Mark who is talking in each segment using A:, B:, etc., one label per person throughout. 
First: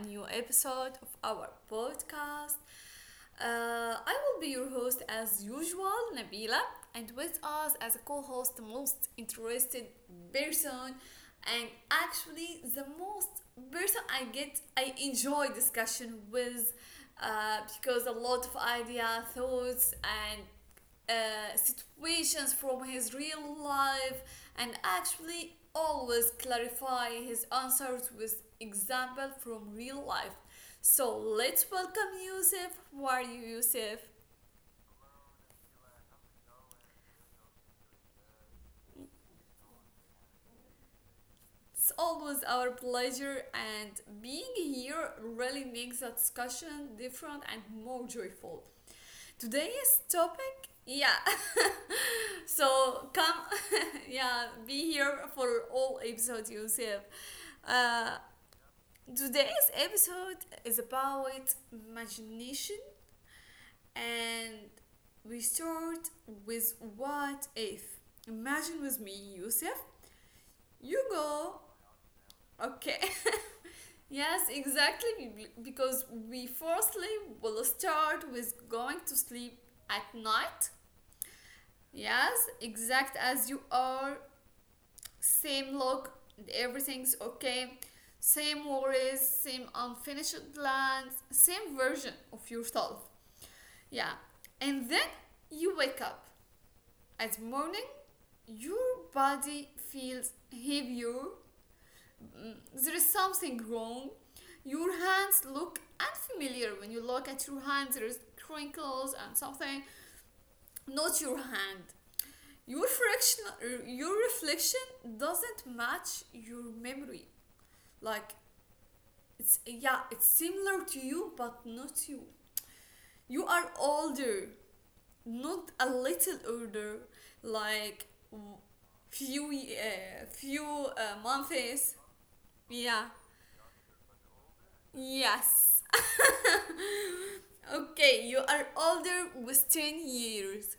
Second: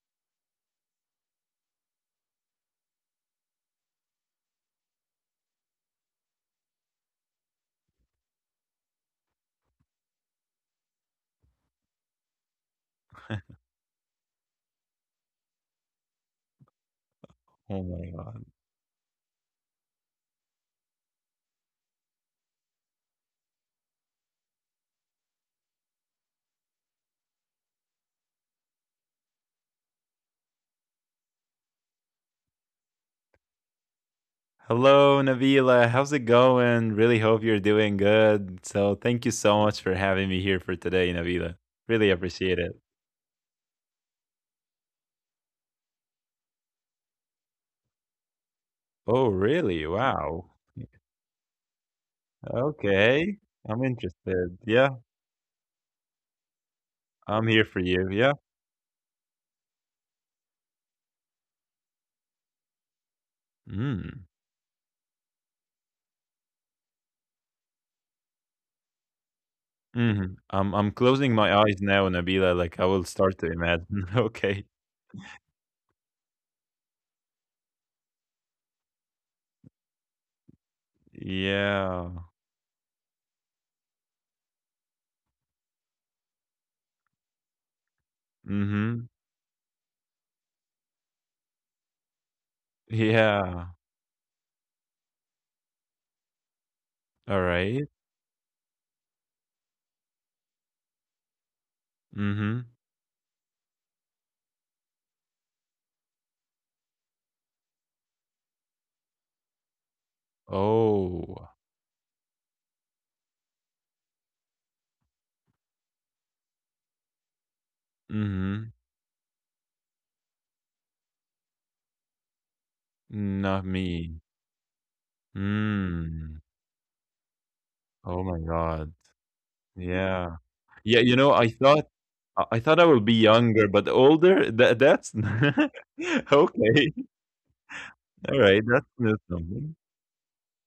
A: new episode of our podcast. I will be your host as usual, Nabila, and with us as a co host, the most interested person, and actually the most person I enjoy discussion with,
B: Oh
A: because
B: my
A: a
B: God.
A: lot of idea, thoughts, and, situations from his real life, and actually always clarify his answers with example from real life. So let's welcome Yusuf. How are you, Yusuf?
B: Hello, Nabila. How's it going? Really hope you're doing good. So, thank you so much for having me here for today, Nabila.
A: It's
B: Really
A: always
B: appreciate
A: our
B: it.
A: pleasure, and being here really makes the discussion different and more joyful.
B: Oh, really?
A: Today's
B: Wow.
A: topic, yeah. So come,
B: Okay. I'm
A: yeah,
B: interested.
A: be
B: Yeah,
A: here for all episodes, Yusuf.
B: I'm here for
A: Uh,
B: you. Yeah.
A: Today's episode is about imagination,
B: Mm.
A: and we start with what if. Imagine with me, Yusuf.
B: Hmm. I'm
A: You
B: I'm closing
A: go.
B: my eyes now, Nabila. Like I
A: Okay.
B: will start to imagine.
A: Yes,
B: Okay.
A: exactly. Because we firstly will start with going to sleep at night.
B: Yeah.
A: Yes, exact as you are, same look, everything's okay, same
B: Mm-hmm.
A: worries, same unfinished plans, same version of yourself.
B: Yeah.
A: Yeah. And then you wake up at
B: All
A: morning,
B: right.
A: your body feels heavier,
B: Mm-hmm.
A: there is something wrong. Your hands look unfamiliar. When you look at your hands, there is crinkles and something, not your
B: Oh.
A: hand. Your reflection doesn't match your memory. Like,
B: Mm-hmm.
A: it's similar to you, but not you are
B: Not me.
A: older, not a little
B: Mm.
A: older, like
B: Oh my god. Yeah.
A: few
B: Yeah, you know, I
A: months.
B: thought I I thought I
A: Yeah.
B: will be younger, but older? That's
A: Yes.
B: okay.
A: Okay, you
B: All
A: are
B: right, that's
A: older
B: that's
A: with
B: something.
A: 10 years.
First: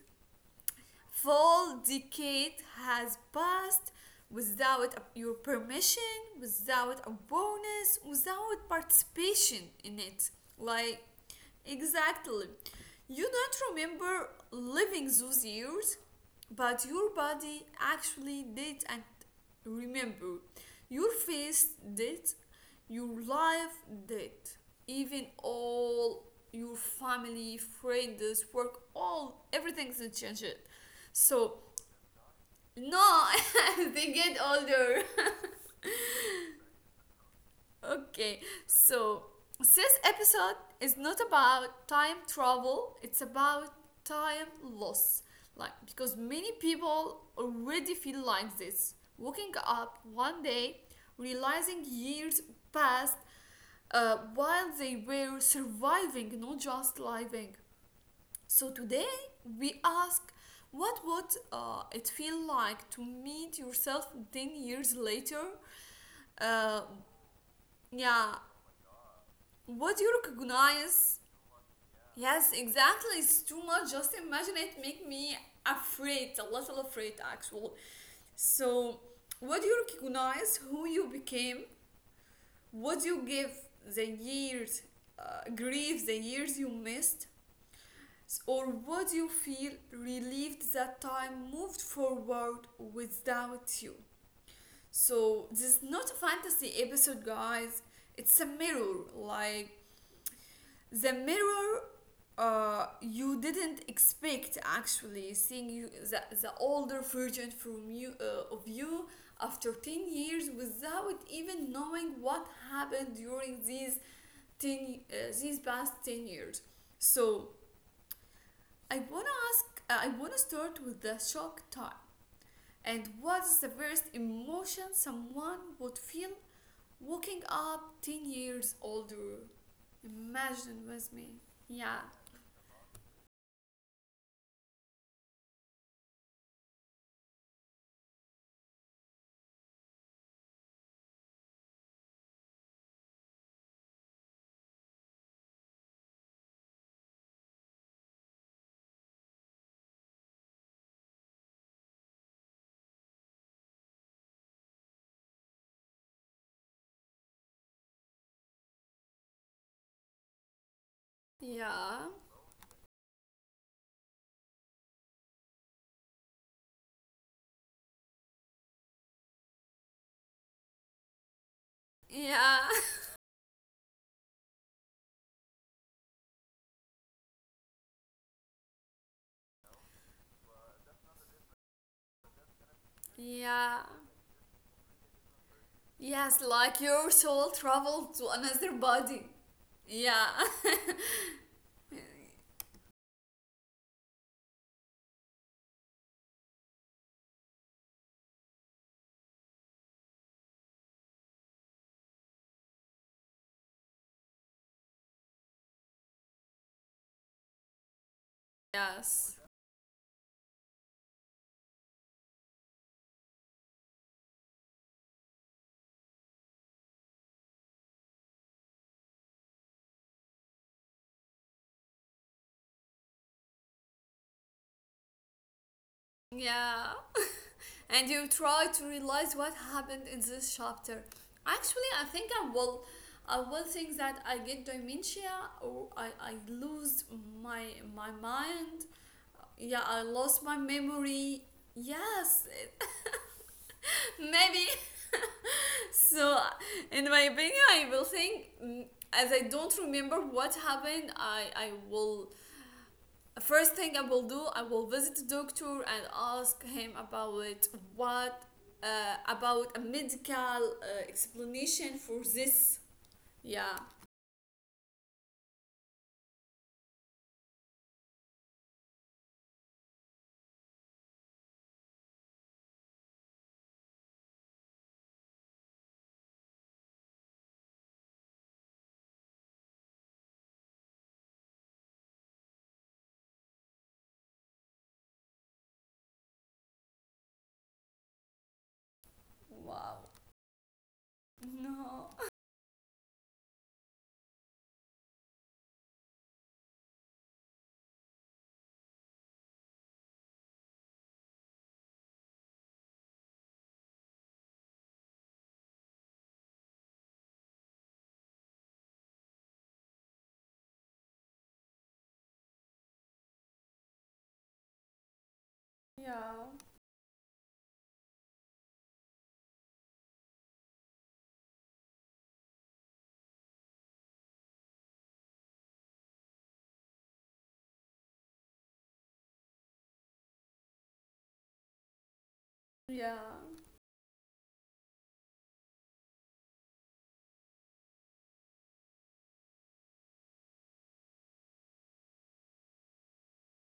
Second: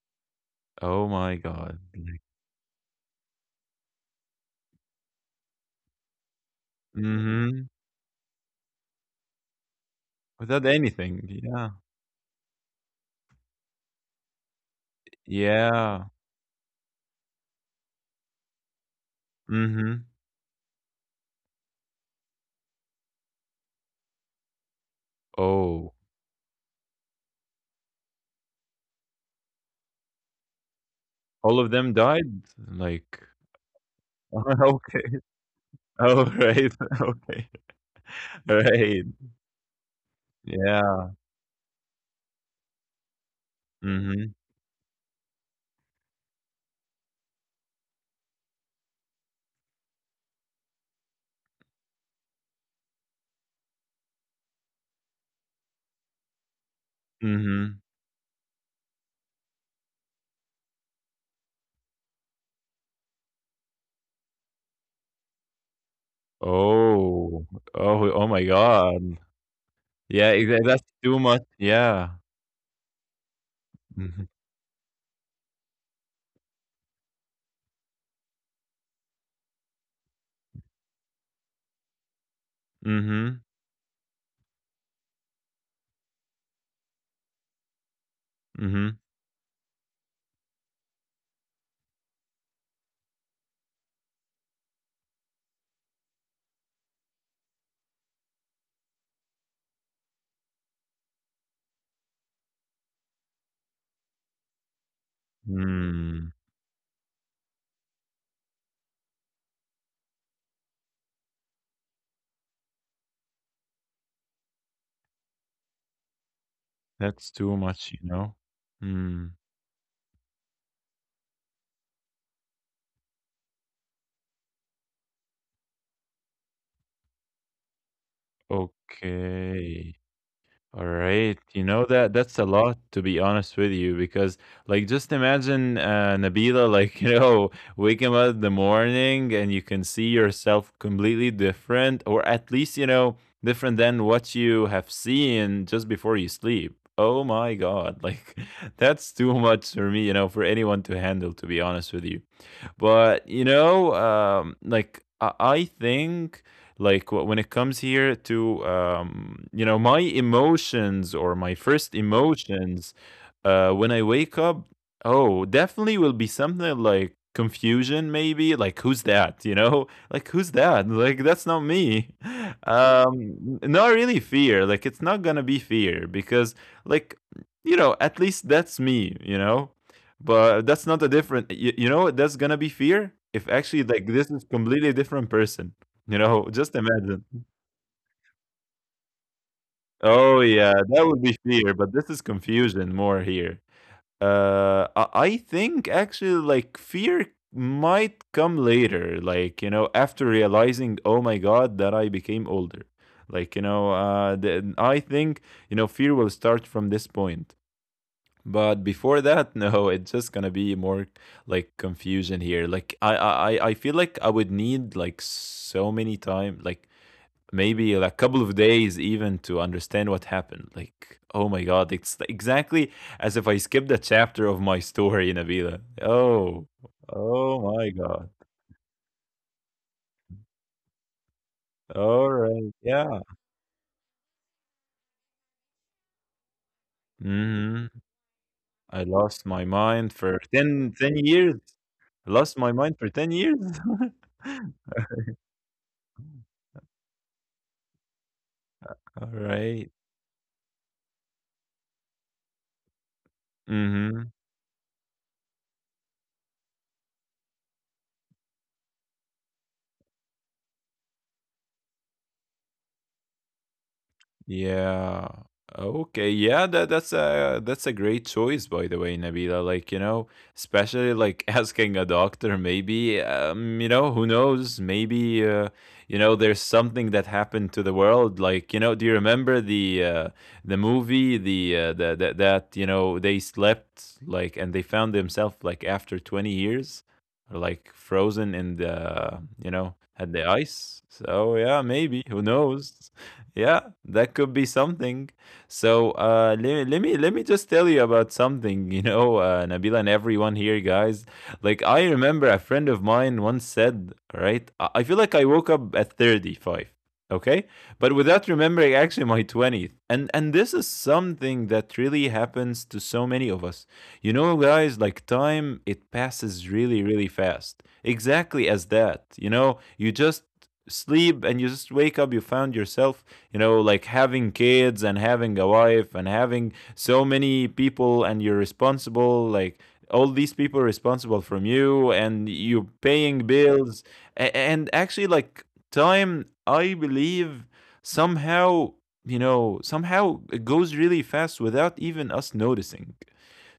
B: Oh my
A: Full
B: god. Like,
A: decade has passed without your permission, without
B: mhm.
A: awareness, without participation in it.
B: Without
A: Like,
B: anything. Yeah.
A: exactly. You don't remember living those years,
B: Yeah.
A: but your body actually did and
B: Mhm.
A: remember. Your face did, your life did, even
B: Oh.
A: all your family, friends, work, all everything's changed.
B: All of
A: So,
B: them died? Like
A: no, they get
B: okay.
A: older.
B: All right. Okay.
A: Okay,
B: All right.
A: so this episode is
B: Yeah.
A: not about time travel, it's about
B: Mhm.
A: time loss. Like, because many people already feel like this. Waking up one day, realizing years passed, while they were surviving, not just living.
B: Mhm.
A: So today we ask, what would it feel like to meet yourself 10 years later? Uh,
B: Oh. Oh,
A: yeah,
B: oh my god.
A: what do you
B: Yeah, exa that's
A: recognize?
B: too much. Yeah.
A: Yes, exactly. It's too much. Just
B: Mhm.
A: imagine, it make me afraid, a little afraid actually. So, what do you recognize who you became? What do you
B: Mhm.
A: give the years, grief, the years you missed? Or
B: Mhm.
A: would you feel relieved that time moved forward without you? So, this is not a fantasy episode, guys. It's a mirror. Like, the mirror, you didn't expect actually seeing you the,
B: Mm.
A: the older version from you of you after 10 years without even knowing what happened during these 10 uh, these past 10 years.
B: That's
A: So
B: too much, you know?
A: I
B: Mm.
A: wanna ask, I wanna start with the shock type. And what's the first emotion someone would feel waking up 10 years older?
B: Okay. All
A: Imagine with me.
B: right, you know
A: Yeah.
B: that that's a lot to be honest with you because like just imagine Nabila, like you know, waking up in the morning and you can see yourself completely different, or at least you know, different than what you have seen just before you sleep. Oh my god, like that's too much for me, you know, for anyone to handle, to be honest with you. But you know, like I think, like when it comes here to you know, my emotions or my first
A: Yeah.
B: emotions when I wake up, oh, definitely will be something like confusion. Maybe like, who's that, you know? Like, who's that? Like, that's not me.
A: Yeah.
B: Not really fear. Like, it's not gonna be fear because, like, you know, at least that's me, you know. But that's not a different. You know what, that's gonna be fear if actually,
A: Yeah.
B: like, this is completely different person. You
A: Yes,
B: know, just
A: like your
B: imagine.
A: soul traveled to another body. Yeah.
B: Oh yeah, that would be fear, but this is confusion more here. I think actually, like, fear might come later, like, you know, after realizing, oh my god, that I became older. Like, you know, I think, you know, fear will start from this point. But before
A: Yes.
B: that, no, it's just gonna be more like confusion here. Like, I feel like I would need like so many time, like maybe like a couple of days even to understand what happened. Like, oh my god, it's exactly as if I skipped a chapter of my story in Avila. Oh,
A: Yeah.
B: oh my
A: And
B: god.
A: you try to realize what happened in this chapter. Actually, I
B: All
A: think I
B: right,
A: will.
B: yeah.
A: I will think that I get dementia, or I lose my
B: Hmm.
A: my mind.
B: I lost my
A: Yeah, I
B: mind for
A: lost my
B: ten ten
A: memory.
B: years. I
A: Yes,
B: lost my mind for 10 years.
A: maybe. So, in my opinion, I will think,
B: All
A: as I don't
B: right.
A: remember what happened, I will first thing I
B: Mm-hmm.
A: will do, I will visit the doctor and ask him about what about a medical explanation for this. Yeah.
B: Yeah. Okay. Yeah, that's a great choice, by the way, Nabila. Like, you know, especially like asking a doctor, maybe who knows? Maybe there's something that happened to the world. Like, you know, do you remember the movie, the that, you know, they slept like and they found themselves like after 20 years, like frozen in the
A: Wow.
B: had the ice. So yeah,
A: No.
B: maybe, who knows? Yeah, that could be something. So let me just tell you about something, you know, Nabila and everyone here, guys. Like, I remember a friend of mine once said, right, I feel like I woke up at 35, okay, but without remembering actually my 20th. And this is something that really happens to so many of us. You know, guys, like, time, it
A: Yeah.
B: passes really really fast. Exactly as that, you know, you just sleep and you just wake up, you found yourself, you know, like having kids and having a wife and having so many people, and you're responsible, like all these people responsible from you, and you're
A: Yeah.
B: paying bills. And actually, like, time, I believe, somehow, somehow it goes really fast without even us noticing.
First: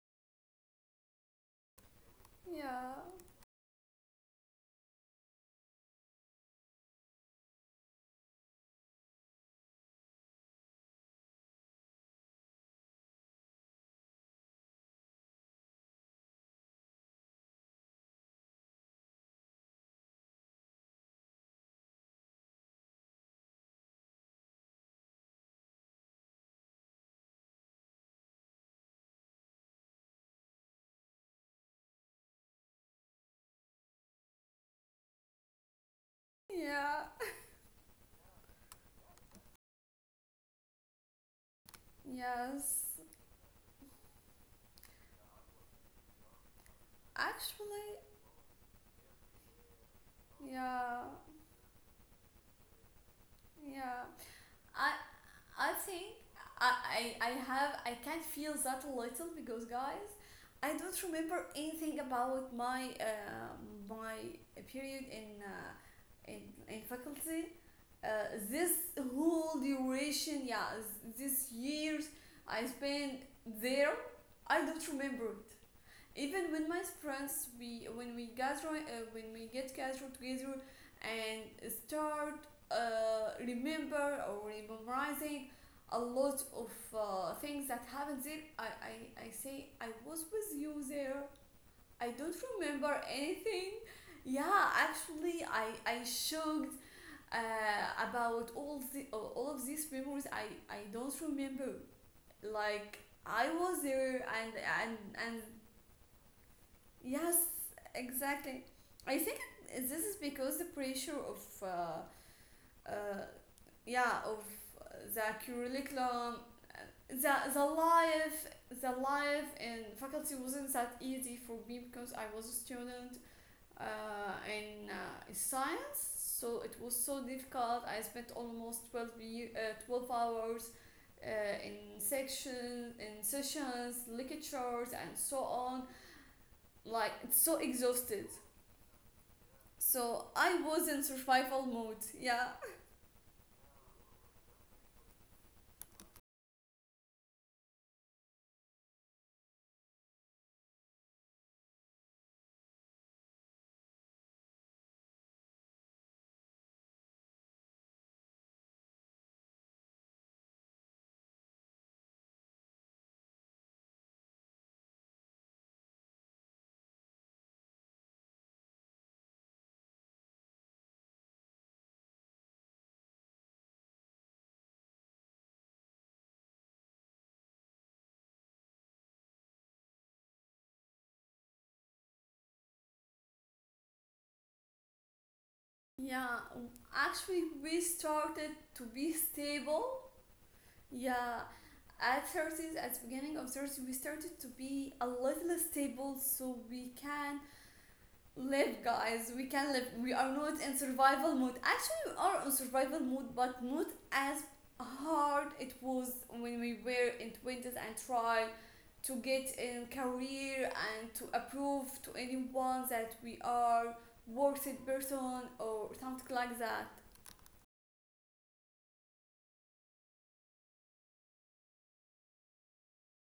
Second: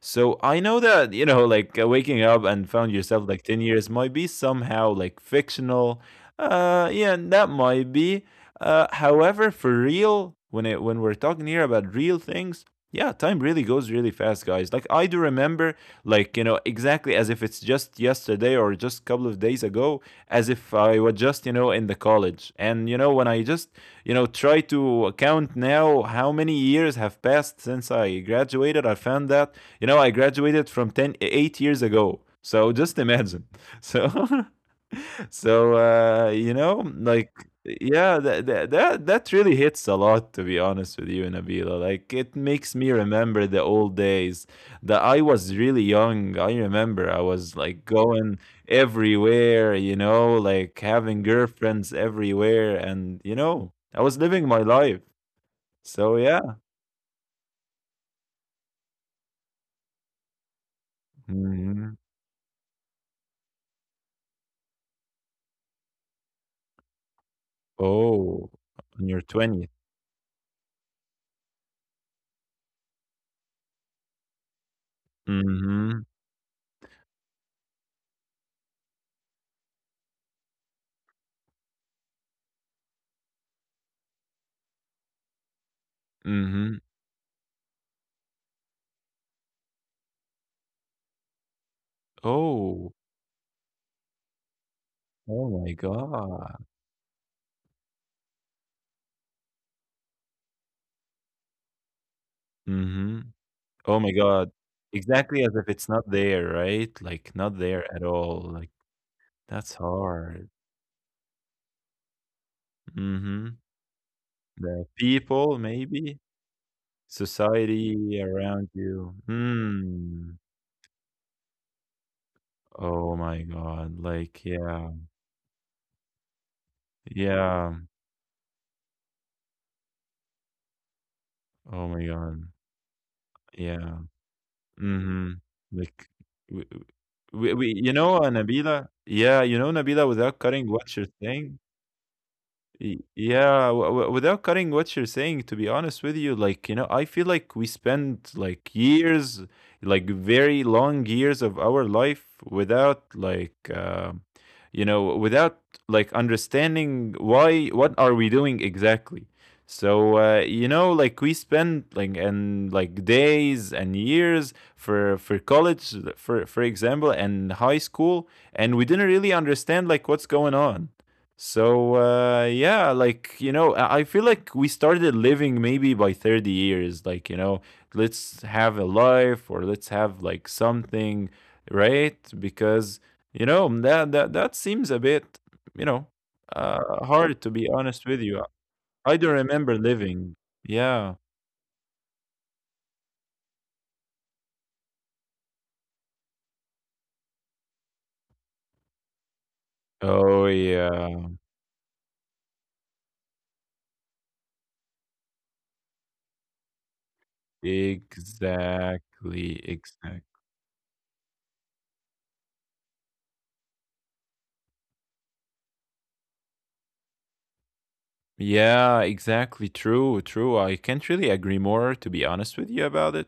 B: So I know that, you know, like, waking up and
A: Yeah.
B: found yourself like 10 years might be somehow like fictional. Yeah, that might be. However, for real, when, it when we're talking here about real things, yeah, time really goes really fast, guys. Like, I do remember, like, you know, exactly as if it's just yesterday or just a couple of days ago, as if I was just, you know, in the college. And you know, when I just, you know, try to count now how many years have passed since I graduated, I found that, you know, I graduated from ten eight years ago. So just imagine. So, so
A: Yeah.
B: like, yeah, that really hits a lot, to be honest with you, Nabila. Like, it makes
A: Yes.
B: me remember the old days that I was really young. I remember I was
A: Actually,
B: like going everywhere, you know, like
A: yeah.
B: having girlfriends everywhere, and you know,
A: Yeah.
B: I was living my
A: I
B: life.
A: I think,
B: So yeah.
A: I, I can feel that a little, because, guys, I don't remember
B: Mhm.
A: anything about my period in in faculty, uh,
B: Oh,
A: this
B: on your
A: whole duration. Yeah, this years I spent there, I don't remember it.
B: 20th.
A: Even with my friends, we when we gather when we get gathered together and start, remember or memorizing a lot of
B: Mhm.
A: things that happened there, I say I was with you there, I don't
B: Oh.
A: remember anything. Yeah, actually
B: Oh
A: i
B: my
A: i
B: god.
A: shocked about all of these memories, I don't remember. Like,
B: Mhm.
A: I was
B: Oh my
A: there
B: god.
A: and
B: Exactly as if it's not there, right? Like,
A: Yes,
B: not there at all.
A: exactly.
B: Like,
A: I think
B: that's
A: this is
B: hard.
A: because the pressure of, uh,
B: Mhm.
A: yeah, of
B: The
A: the
B: people maybe,
A: curriculum, uh, the
B: society
A: life,
B: around
A: the
B: you.
A: life in faculty
B: Hmm.
A: wasn't that easy for me, because I was a student
B: Oh my
A: uh,
B: god. Like,
A: in
B: yeah.
A: science, so it was so
B: Yeah.
A: difficult. I spent almost 12 year, 12 hours. Uh,
B: Oh my god.
A: in sessions,
B: Yeah.
A: lectures, and so
B: Mhm.
A: on.
B: Like, we,
A: Like, it's
B: we,
A: so
B: we you know,
A: exhausted,
B: Nabila? Yeah, you know Nabila,
A: so
B: without
A: I
B: cutting
A: was
B: what
A: in
B: you're saying?
A: survival mode. Yeah.
B: Yeah, without cutting what you're saying, to be honest with you, like, you know, I feel like we spend like years, like very long years of our life without like, without like understanding why, what are we doing exactly. So, like, we spend like, and like, days and years for college, for example, and high school, and we didn't really understand like what's going on. So yeah, like, you know, I feel like we started living maybe by 30 years. Like, you know, let's have a life, or let's have like something, right? Because you know that that seems a bit, you know,
A: Yeah. Actually,
B: hard to be
A: we
B: honest with you.
A: started to be
B: I don't remember
A: stable.
B: living. Yeah.
A: Yeah. At 30s, at the beginning of 30, we started to be a little stable, so we can live, guys. We can live. We are
B: Oh
A: not in
B: yeah.
A: survival mode. Actually, we are on survival mode, but not as hard it was when we were in 20s and try to get
B: Exactly.
A: a
B: Exactly.
A: career and to approve to anyone that we are worthy person or something like that,
B: Yeah, exactly. True, true. I can't really agree more, to be honest with you, about it.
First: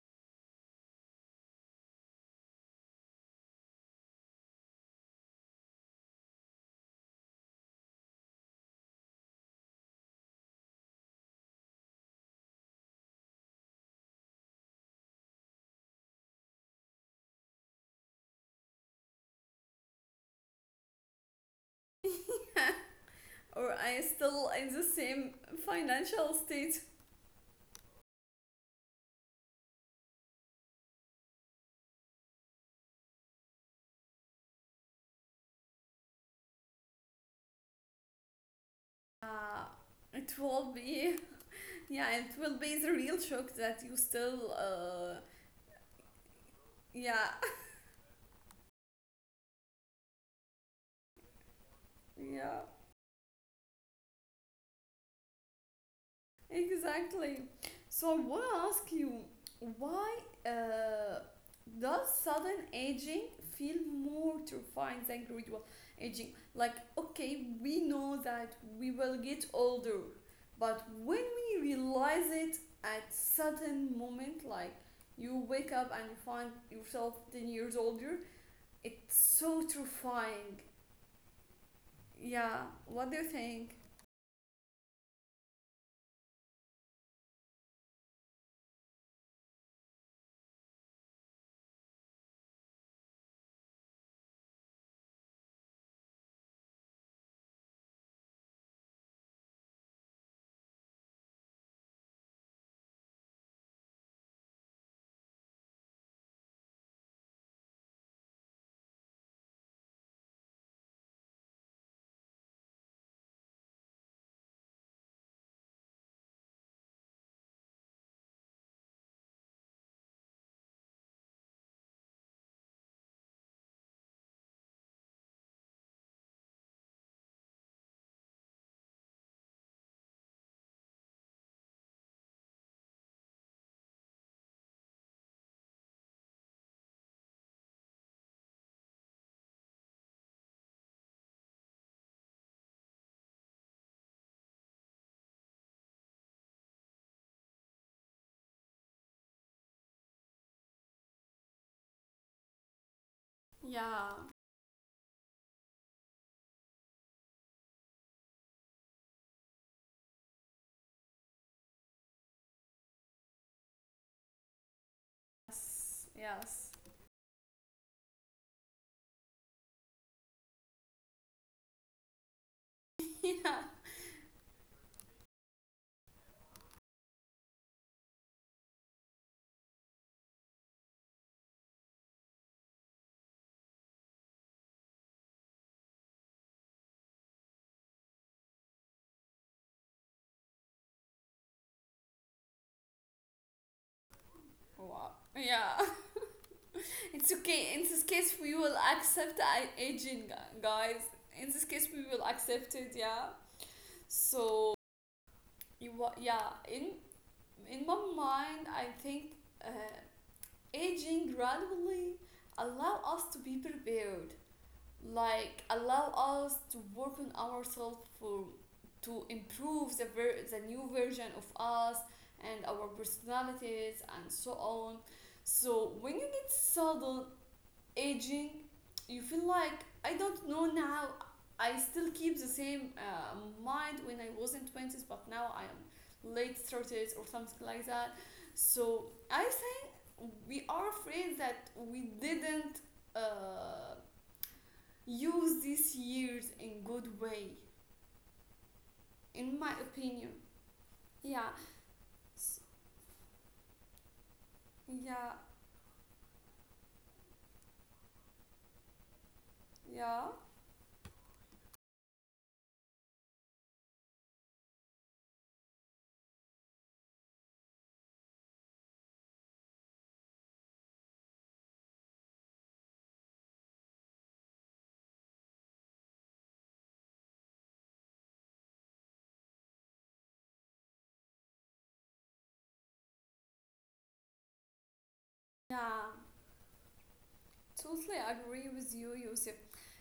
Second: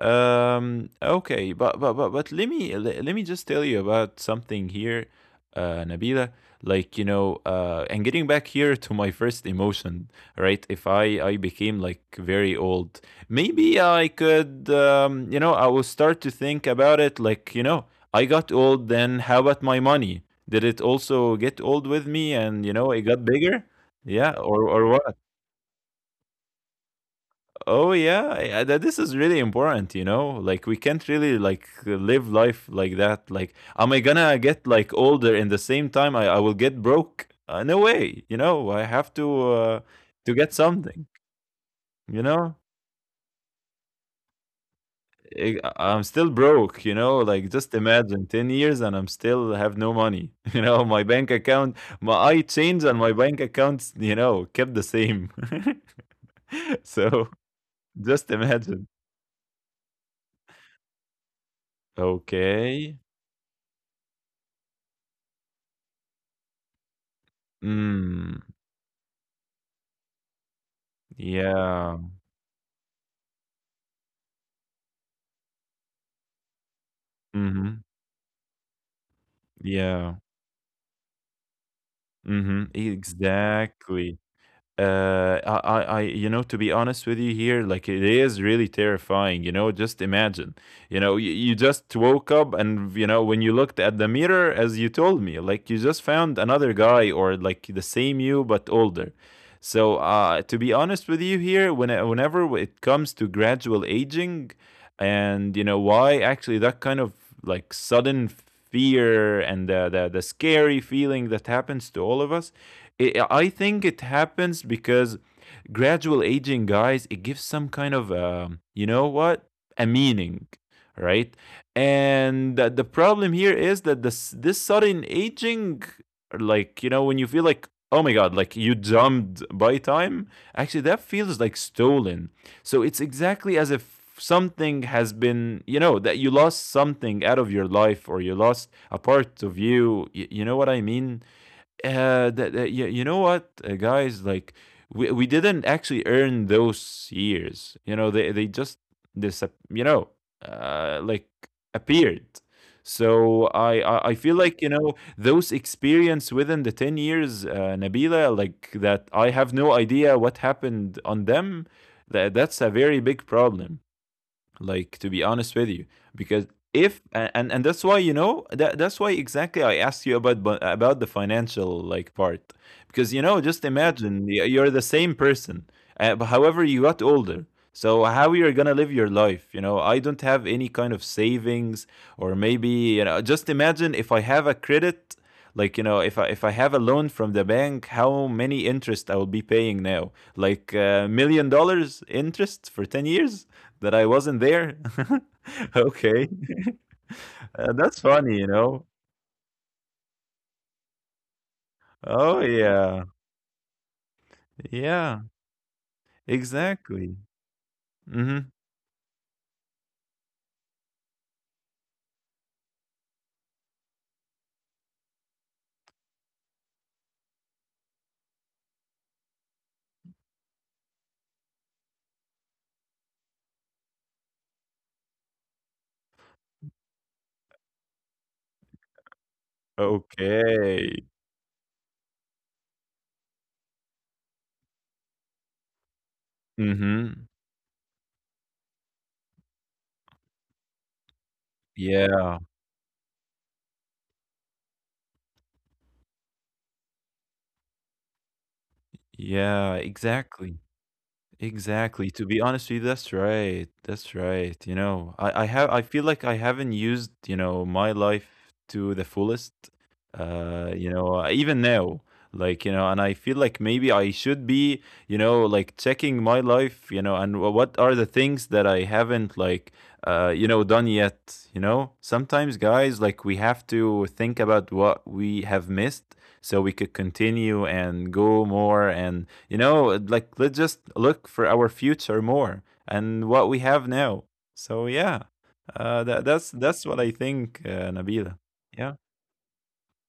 B: Okay, but but let me, let me just tell you about something here, Nabila. Like, you know, and getting back here to my first emotion, right? If I became like very old, maybe I could, I will start to think about it. Like, you know, I got old. Then, how about my money? Did it also get old with me? And you know, it got bigger.
A: or I'm
B: Yeah,
A: still
B: or
A: in the
B: or what?
A: same financial state,
B: Oh yeah, yeah, that this is really important, you know? Like, we can't really like live life like that. Like, am I gonna get like older in the same time I will get broke? No way, you know. I have to
A: uh,
B: uh,
A: it
B: to get
A: will
B: something,
A: be. Yeah,
B: you
A: it
B: know?
A: will be the real shock that you still,
B: I'm still broke, you know?
A: yeah.
B: Like, just imagine 10 years and I'm still have no money. You know, my bank account, my I
A: Yeah.
B: changed and my bank accounts, you know, kept the same. So
A: Exactly. So I
B: just
A: want to
B: imagine.
A: ask you, why uh, does sudden
B: Okay.
A: aging feel more terrifying than gradual aging? Like, okay, we know
B: Mm.
A: that we will get older, but when we
B: Yeah.
A: realize it at sudden moment, like you wake up and you find yourself 10 years
B: Mhm.
A: older, it's so
B: Yeah.
A: terrifying. Yeah.
B: Mhm.
A: What do you think?
B: Exactly. I you know, to be honest with you here, like, it is really terrifying. You know, just imagine, you know, you just woke up and, you know, when you looked at the mirror, as you told me, like, you just found another guy, or like the same you, but older. So, to be honest with you here, whenever it comes to gradual aging, and, you know, why actually that kind of like sudden fear, and the scary feeling that happens to all of us, I think it happens because gradual aging, guys, it gives some kind of, you know what, a meaning, right? And the problem here is that this sudden aging, like, you know, when you feel like, oh my god, like you jumped by time, actually that feels like stolen. So it's exactly as if something has been, you know, that you lost something out of your life, or you lost a part of you. You know what I mean? That, you know what, guys, like, we didn't actually earn those years. You know, they just, this, you know, like, appeared. So I
A: Yeah.
B: feel like, you know, those experience within the 10 years, Nabila, like, that I have no idea what happened on them. That's a very big problem, like, to be honest with you,
A: Yes.
B: because
A: Yes.
B: if a- and that's why, you know, that's why exactly I asked you about about the financial, like, part, because, you know,
A: Yeah.
B: just imagine you're the same person, but however, you got older. So how you're gonna live your life? You know, I don't have any kind of savings. Or maybe, you know, just imagine if I have a credit, like, you know, if I have a loan from the bank, how many interest I will be paying now? Like $1,000,000 interest for 10 years that I wasn't there?
A: Wow. Yeah.
B: Okay.
A: It's
B: Uh,
A: okay. In
B: that's
A: this case,
B: funny, you
A: we will
B: know?
A: accept aging, guys. In this case, we will
B: Oh,
A: accept it.
B: yeah.
A: Yeah. So,
B: Yeah,
A: yeah. In
B: exactly.
A: in my
B: Mm-hmm.
A: mind, I think, uh, aging gradually allow us to be prepared. Like, allow us to work on ourselves for to improve the new version of us and our personalities and so on. So when you get sudden aging, you feel like, I don't know,
B: Okay.
A: now I still keep the same mind when I was in 20s, but now I am late
B: Mm-hmm.
A: 30s or something like that. So I say, we are afraid that we
B: Yeah.
A: didn't uh, use these years in good way,
B: Yeah,
A: in my opinion.
B: exactly.
A: Yeah.
B: Exactly. To be honest with you, that's right. That's right. You know, I, I
A: Yeah.
B: have I feel like I haven't used, you know, my life to the fullest.
A: Yeah.
B: You know, even now. Like, you know, and I feel like maybe I should be, you know, like, checking my life, you know, and what are the things that I haven't, like, you know, done yet, you know? Sometimes, guys, like, we have to think about what we have missed, so we could continue and go more, and, you know, like, let's just look for our future more and what we have now. So yeah, uh,
A: Yeah,
B: that that's that's what I think,
A: totally
B: Nabila.
A: agree
B: Yeah.
A: with you, Yusuf.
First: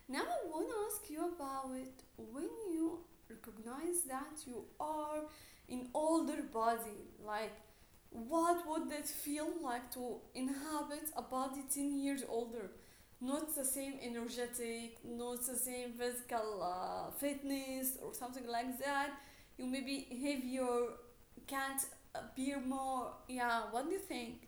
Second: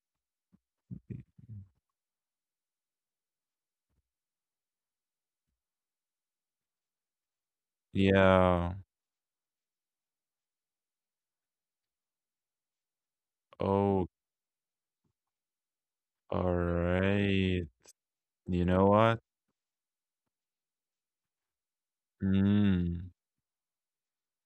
A: Now I want to ask you about when you recognize that you are an older body. Like, what
B: Yeah.
A: would it feel like to inhabit a body 10 years older? Not the same
B: Oh,
A: energetic, not the same
B: all
A: physical
B: right.
A: fitness or something
B: You
A: like
B: know
A: that.
B: what?
A: You maybe heavier, can't appear more.
B: Mm.
A: Yeah, what do you think?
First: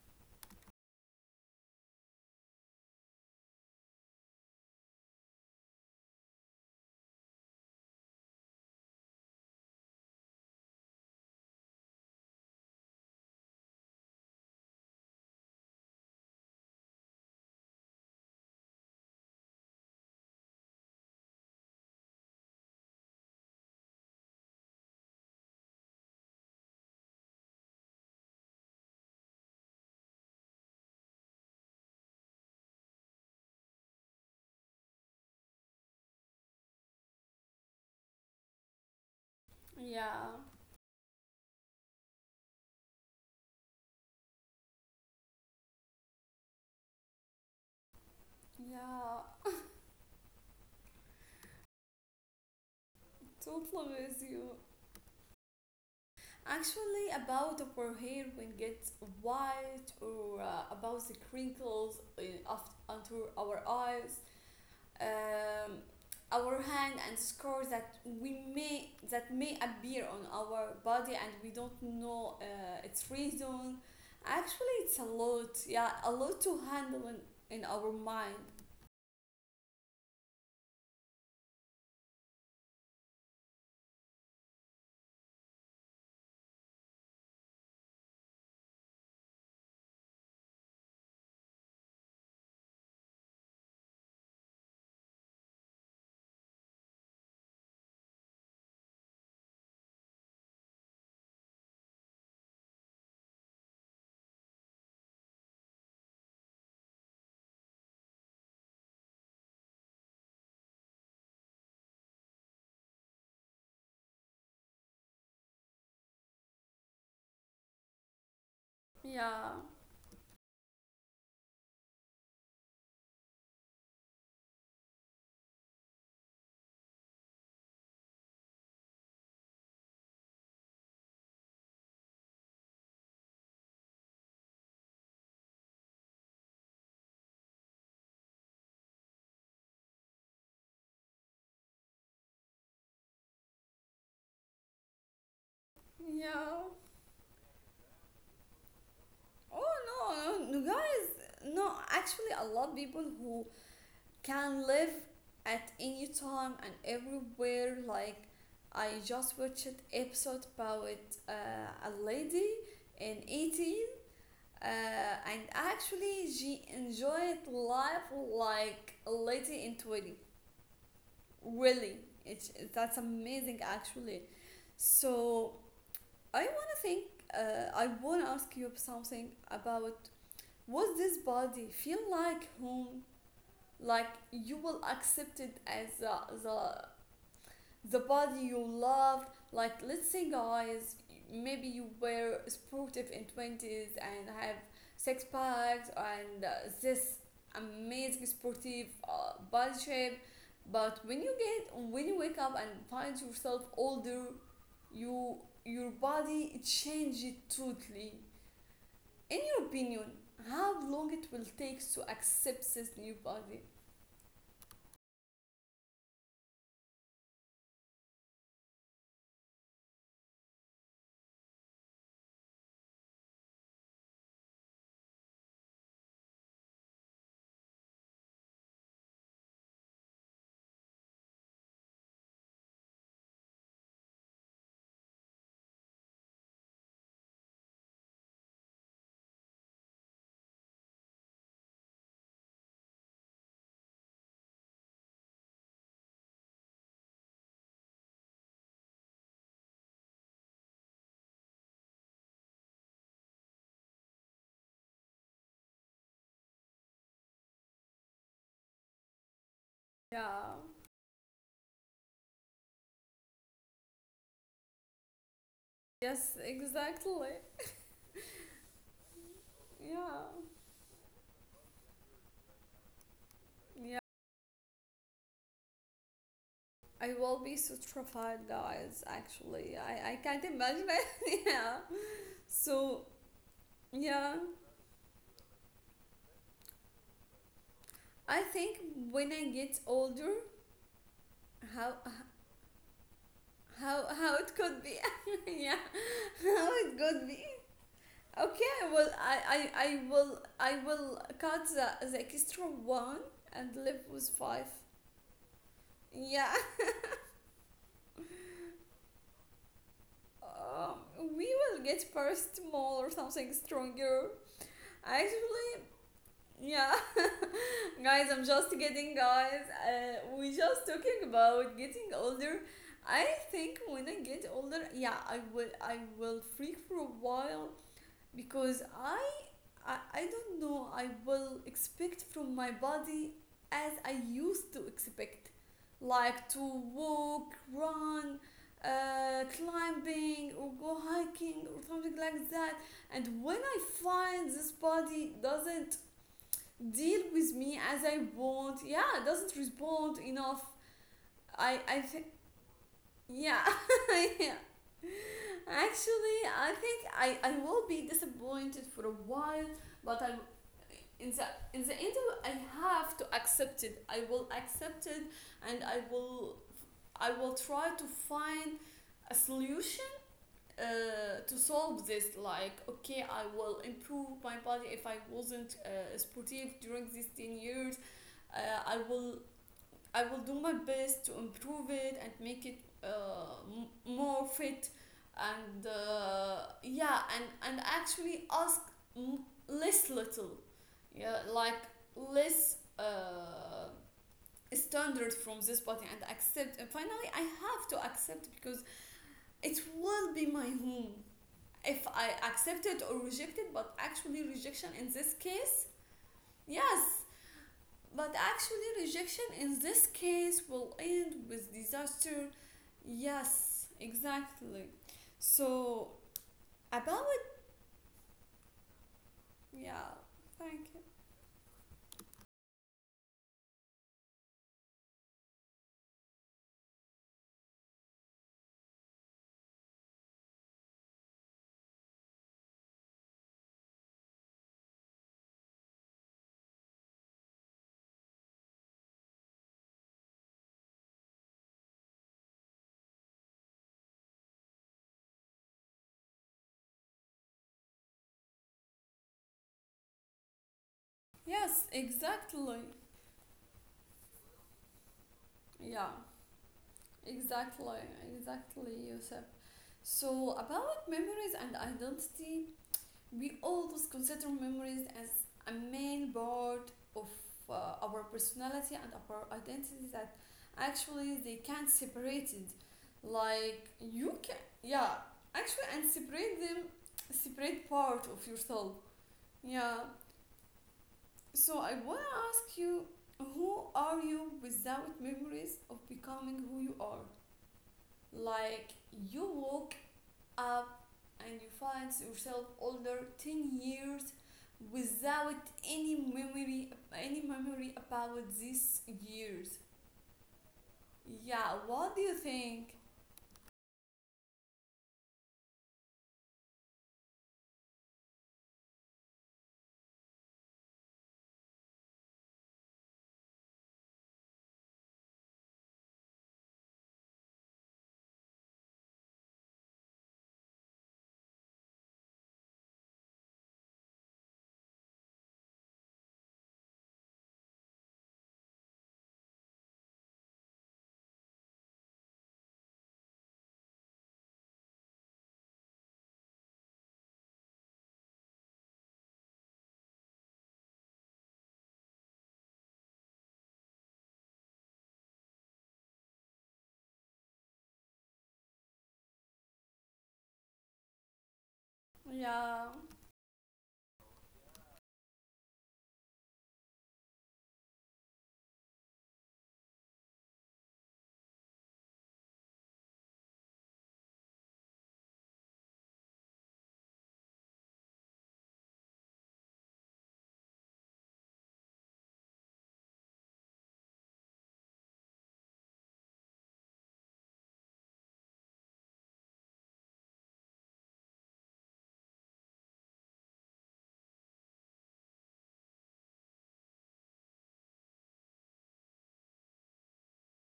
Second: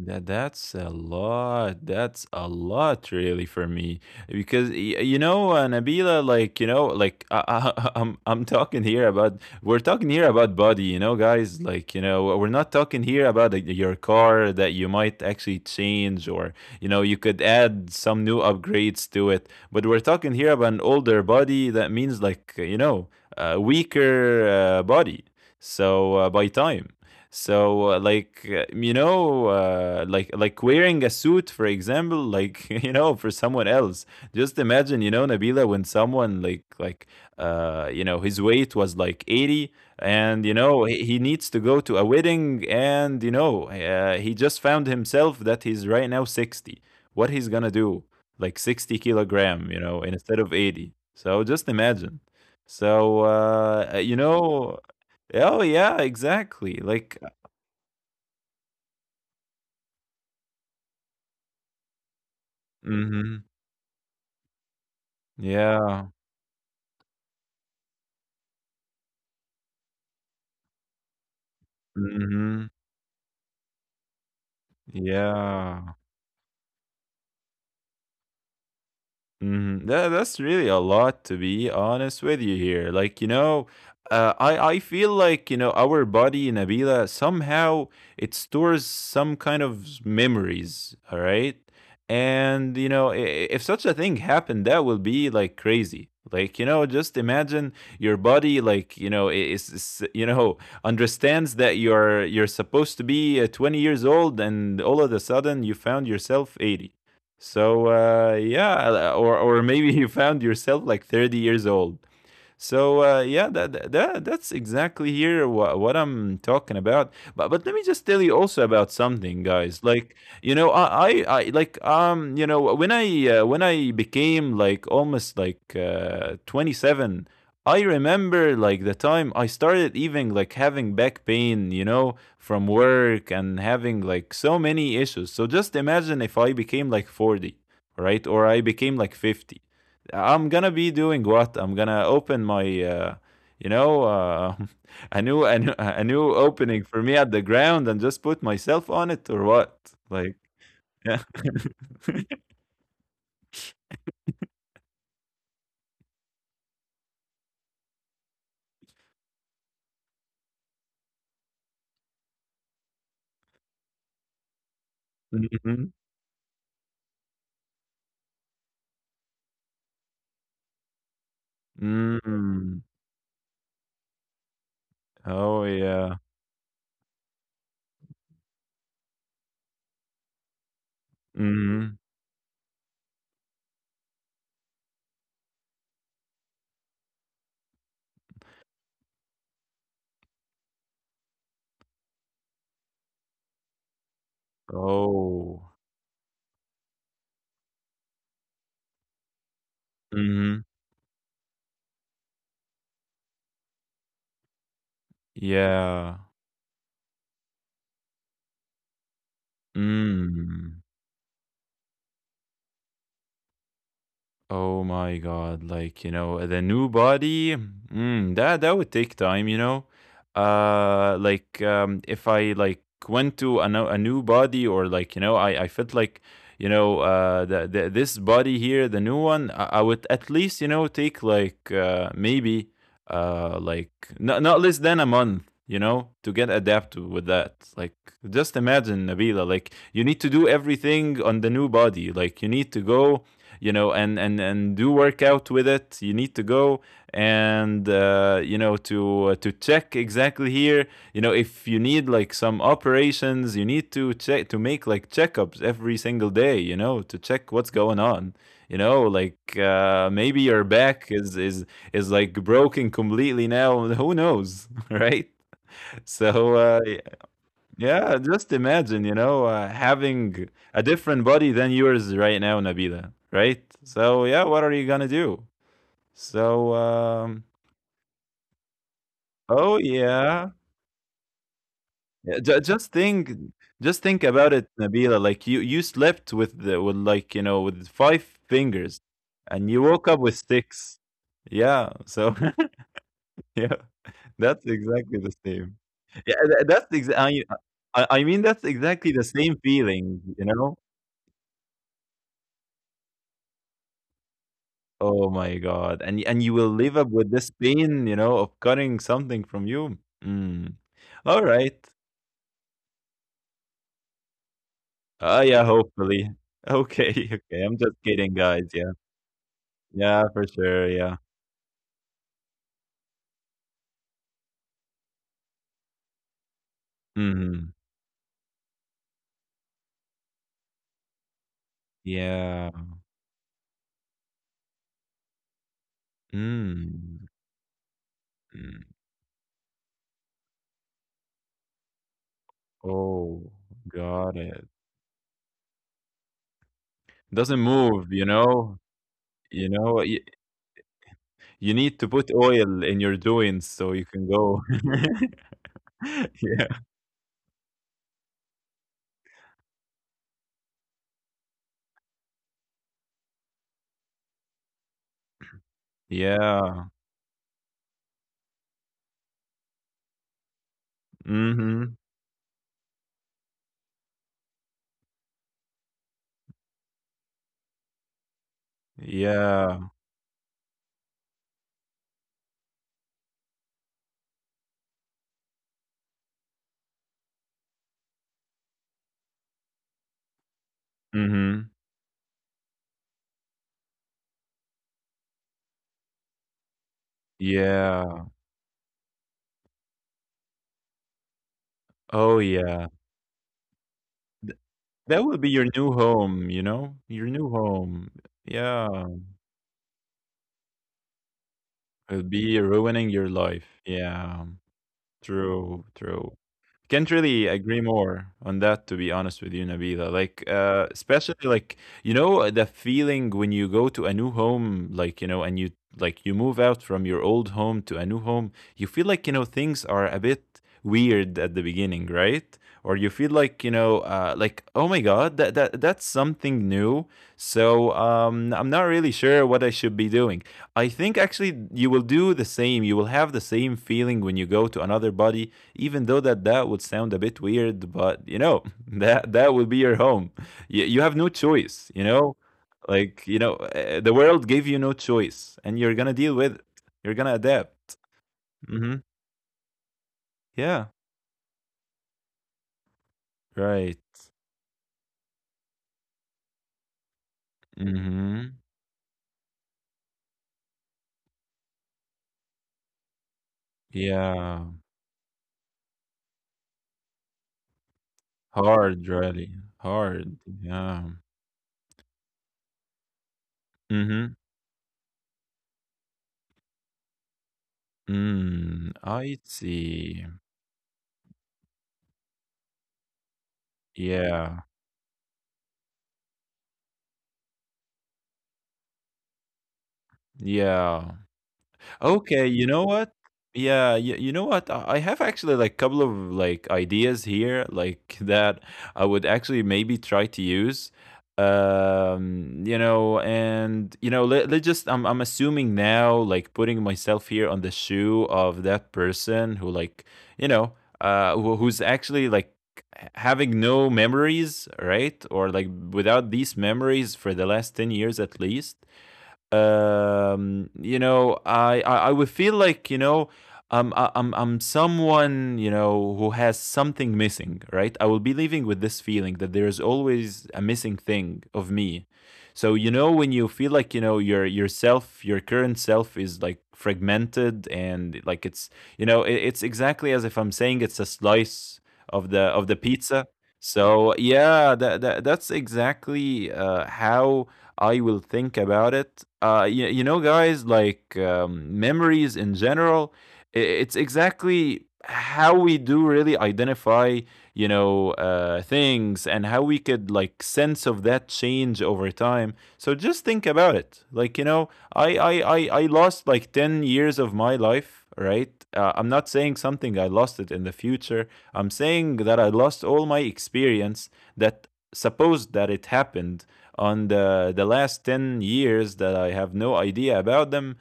B: That's a lot. That's a lot, really, for me, because you know, Nabila, like, you know, like, I'm talking here about we're talking here about body, you know, guys. Like, you know, we're not talking here about, like, your car that you might actually change, or, you know, you could add some new upgrades to it. But we're talking here about an older body. That means, like, you know, a weaker body. So by time. So you know, like wearing a suit, for example, like, you know, for someone else. Just imagine, you know, Nabila, when someone like you know, his weight was like 80,
A: Yeah.
B: and you know, he needs to go to a wedding, and you know, he just found himself that he's right now 60. What he's gonna do? Like 60
A: Yeah,
B: kilogram, you know, instead of 80. So just imagine. So
A: totally
B: you
A: with you.
B: know. Oh yeah, exactly.
A: Actually,
B: Like,
A: about upper hair when gets white, or about the crinkles in, aft onto
B: Mhm.
A: our eyes, um,
B: Yeah.
A: our hand and scars that we may that may appear on our body, and we don't know
B: Mhm.
A: its reason. Actually, it's a lot. Yeah,
B: Yeah.
A: a lot to handle in our mind.
B: Mhm. That's really a lot, to be honest with you here. Like, you know, I feel like, you know, our body, Nabila, somehow it stores some kind of memories. All right. And, you know, if such a thing happened, that would be like crazy. Like, you know, just imagine your body, like, you know, is, you know, understands that you're supposed to be 20 years old, and all of a sudden you found yourself 80. So yeah. Or maybe you found yourself like 30 years old. So yeah, that's exactly here what I'm talking about. But let me just tell you also about something,
A: Yeah,
B: guys. Like, you know, I like you know when I became like almost like 27, I remember like the time I started even like having back pain, you know, from work and having like so many issues. So just imagine if I became like 40, right, or I became like 50. I'm gonna be doing what? I'm gonna open my, you know, uh, a new
A: yeah.
B: opening for me at the ground and just put myself on it, or
A: Oh,
B: what?
A: no,
B: Like,
A: no, no,
B: yeah.
A: guys, no. Actually, a lot of people who can live at any time and everywhere. Like, I just watched episode about, uh, a lady in 18, and
B: Mhm.
A: actually she enjoyed life like a lady in 20. Really, it's
B: Mm.
A: that's amazing. Actually, so
B: Oh yeah.
A: I wanna think. I wanna ask you something about, was this body feel
B: Mhm.
A: like home? Like, you will accept it as the, the body you loved. Like, let's say, guys, maybe you were sportive in twenties and have six
B: Oh.
A: packs and, this amazing sportive body shape.
B: Mhm.
A: But when you get when you wake up and find yourself older, you your
B: Yeah.
A: body changed totally. In your opinion, how
B: Mm.
A: long it will take to accept this new body?
B: Oh my God, like, you know, the new body, mm, that that would take time, you know. Like if I like went to a, a new body, or like, you know, I felt like, you know, the this body here, the new one, I would at least, you know, take like maybe uh like not not less than a month, you know, to get adapted with that. Like, just imagine, Nabila, like, you need to do everything on the new body. Like, you need to go, you know, and do workout with it. You need to go and to check exactly here, you know, if you need like some operations. You need to check to make like checkups every single day, you know, to check what's going on, you know. Like,
A: Yeah.
B: maybe your back is is like broken completely now. Who knows? Right?
A: Yes,
B: So
A: exactly.
B: yeah, just imagine, you know,
A: Yeah.
B: having a different body than yours right now, Nabila, right?
A: Yeah.
B: So, yeah, what are you gonna do? So,
A: I will be so terrified, guys. Actually,
B: oh
A: I can't
B: yeah.
A: imagine it. Yeah.
B: Yeah,
A: So
B: just think
A: yeah,
B: about it, Nabila. Like, you slept with the, with, like, you know, with five
A: I think
B: fingers,
A: when I
B: and
A: get
B: you woke up
A: older,
B: with six.
A: how
B: Yeah, so yeah,
A: how it
B: that's
A: could be.
B: exactly the
A: Yeah.
B: same. Yeah,
A: How
B: that's
A: it could be.
B: exactly. I mean, that's
A: Okay. Well,
B: exactly the
A: I
B: same
A: I I
B: feeling,
A: will
B: you
A: I
B: know.
A: will cut the extra one and live with five.
B: Oh my god. And and
A: Yeah.
B: you will live up with this pain, you know, of cutting something from you. Mm.
A: Um,
B: All
A: we
B: right.
A: will get first mole or something stronger.
B: Ah, yeah,
A: Actually,
B: hopefully.
A: yeah,
B: Okay, okay. I'm just
A: guys,
B: kidding,
A: I'm just
B: guys. Yeah.
A: kidding, guys.
B: Yeah, for
A: We just
B: sure. Yeah.
A: talking about getting older. I think when I get older, yeah, I will freak for a while,
B: Hmm.
A: because I don't know I will expect from my
B: Yeah.
A: body as I used to expect, like to
B: Mm.
A: walk, run,
B: Mm.
A: climbing, or go hiking, or something like that. And
B: Oh,
A: when I
B: got
A: find
B: it.
A: this body doesn't deal with
B: Doesn't
A: me as
B: move,
A: I
B: you
A: want,
B: know?
A: yeah, doesn't
B: You know,
A: respond
B: you,
A: enough,
B: you
A: I, I,
B: need to
A: th-
B: put oil in your
A: yeah.
B: doings so you can
A: Yeah.
B: go.
A: Actually,
B: Yeah.
A: I think I will be disappointed for a while, but I in the in the end I have to accept it. I will accept it, and I will
B: Yeah.
A: I will try to find a solution to
B: Mm-hmm.
A: solve this. Like, okay, I will improve my body if I wasn't sportive during these 10 years. Uh, I will
B: Yeah.
A: I will do my best to improve it and make it more fit, and yeah, and actually ask m- less little, yeah,
B: Mm-hmm.
A: like less standard from this body, and accept, and finally I have to
B: Yeah.
A: accept because it will be my home if I
B: Oh,
A: accept
B: yeah.
A: it or reject it. But actually
B: Th
A: rejection in
B: That
A: this
B: would be your
A: case
B: new home, you know?
A: Yes.
B: Your new home.
A: But actually,
B: Yeah.
A: rejection in this case will end with
B: It'd
A: disaster.
B: be ruining your life.
A: Yes,
B: Yeah.
A: exactly.
B: True,
A: So,
B: true. Can't
A: about it,
B: really agree more on that, to be honest with you, Nabila.
A: yeah,
B: Like,
A: thank you.
B: especially like, you know, the feeling when you go to a new home, like, you know, and you like you move out from your old home to a new home. You feel like, you know, things are a bit weird at the beginning, right? Or you feel like, you know, like, oh my god, that's something new. So I'm not really sure what I should be doing. I think actually you will do the same. You will have the same feeling when you go to another body, even though that that would sound a bit weird, but you know that that will be your home. You have no
A: Yes,
B: choice, you know.
A: exactly.
B: Like, you know, the world gave you no choice, and you're
A: Yeah,
B: gonna deal with it. You're gonna adapt.
A: exactly, exactly,
B: Mm-hmm.
A: Yusuf. So,
B: Yeah.
A: about memories and identity, we
B: Right.
A: always consider memories as a main part of our
B: Mm-hmm.
A: personality and our identity, that actually they can't separate it. Like, you can,
B: Yeah.
A: yeah, actually, and separate them, separate part of yourself.
B: Hard, really.
A: Yeah.
B: Hard, yeah.
A: So I want to ask you, who are
B: Mm-hmm.
A: you without memories of becoming who you are? Like,
B: Mm, I
A: you walk
B: see.
A: up and you find yourself older 10 years
B: Yeah.
A: without any memory any memory about these years.
B: Yeah.
A: Yeah, what do you
B: Okay, you know
A: think?
B: what? Yeah, you know what? I have actually like couple of like ideas here like that I would actually maybe try to use. You know, and you know, let just I'm assuming now, like, putting myself here on the shoe of that person who, like, you know, who, who's actually like having no memories, right? Or like without these memories for the last 10 years at least. You know, I, I would feel like, you know, I'm someone, you know, who has something missing, right? I will be living with this feeling that there is always a missing thing of me. So you know, when you feel like, you know, your yourself, your current self, is like fragmented, and like it's, you know, it's exactly as if I'm saying it's a slice of the
A: Yeah.
B: pizza. So yeah, that's exactly how I will think about it. You know, guys, like, memories in general, it's exactly how we do really identify, you know, things, and how we could like sense of that change over time. So just think about it. Like, you know, I lost like 10 years of my life, right? I'm not saying something I lost it in the future. I'm saying that I lost all my experience that supposed that it happened on the last 10 years that I have no idea about them.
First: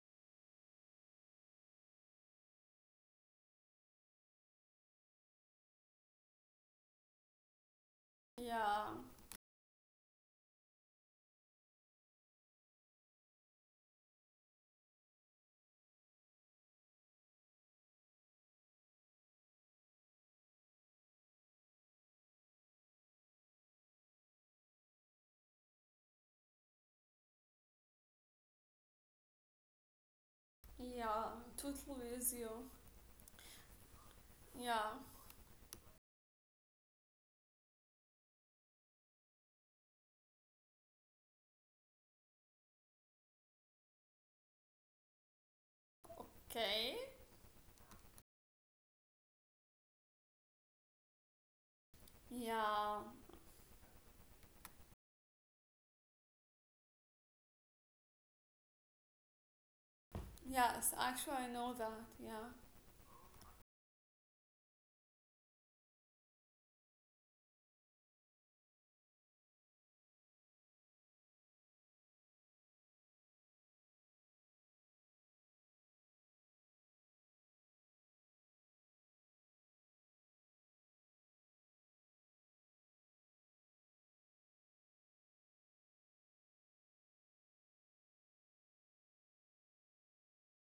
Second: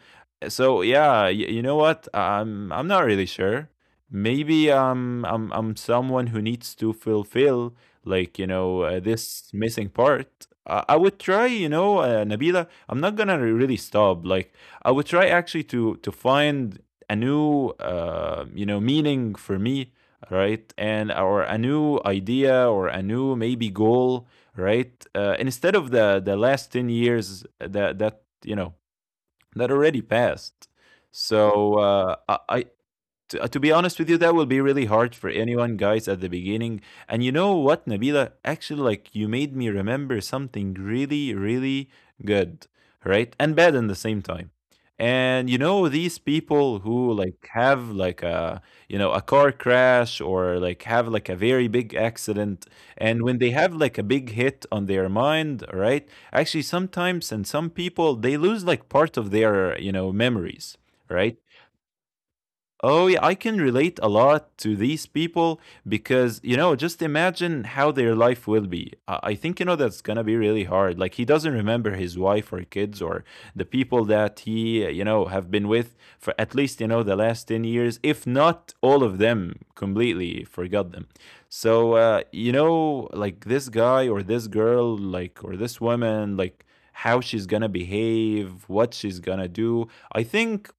B: So yeah, you know what? I'm not really sure. Maybe I'm someone who needs to fulfill, like, you know,
A: Yeah.
B: this missing part. I would try, you know, Nabila. I'm not gonna really stop. Like, I would try actually to find a new you know meaning for me, right? And or a new idea or a new maybe goal, right? Instead of the last 10 years that you know that already passed.
A: Yeah,
B: So
A: totally with you.
B: I to be honest with you, that will be really
A: Yeah.
B: hard for anyone, guys, at the beginning. And you know what, Nabila? Actually, like, you made me remember something really, really good, right? And bad at the same time. And you know, these people
A: Okay.
B: who like have like a car crash or like have like a very big accident.
A: Yeah.
B: And when they have like a big hit on their mind, right? Actually, sometimes and some people, they lose like part of their memories.
A: Yes, actually,
B: Right.
A: I know that. Yeah.
B: Oh, yeah, I can relate a lot to these people because, you know, just imagine how their life will be. I think, you know, that's going to be really hard. Like, he doesn't remember his wife or kids or the people that he have been with for at least, you know, the last 10 years, if not all of them completely forgot them. So, you know, like this guy or this girl, like, or this woman, like, how she's gonna behave, what she's gonna do. I think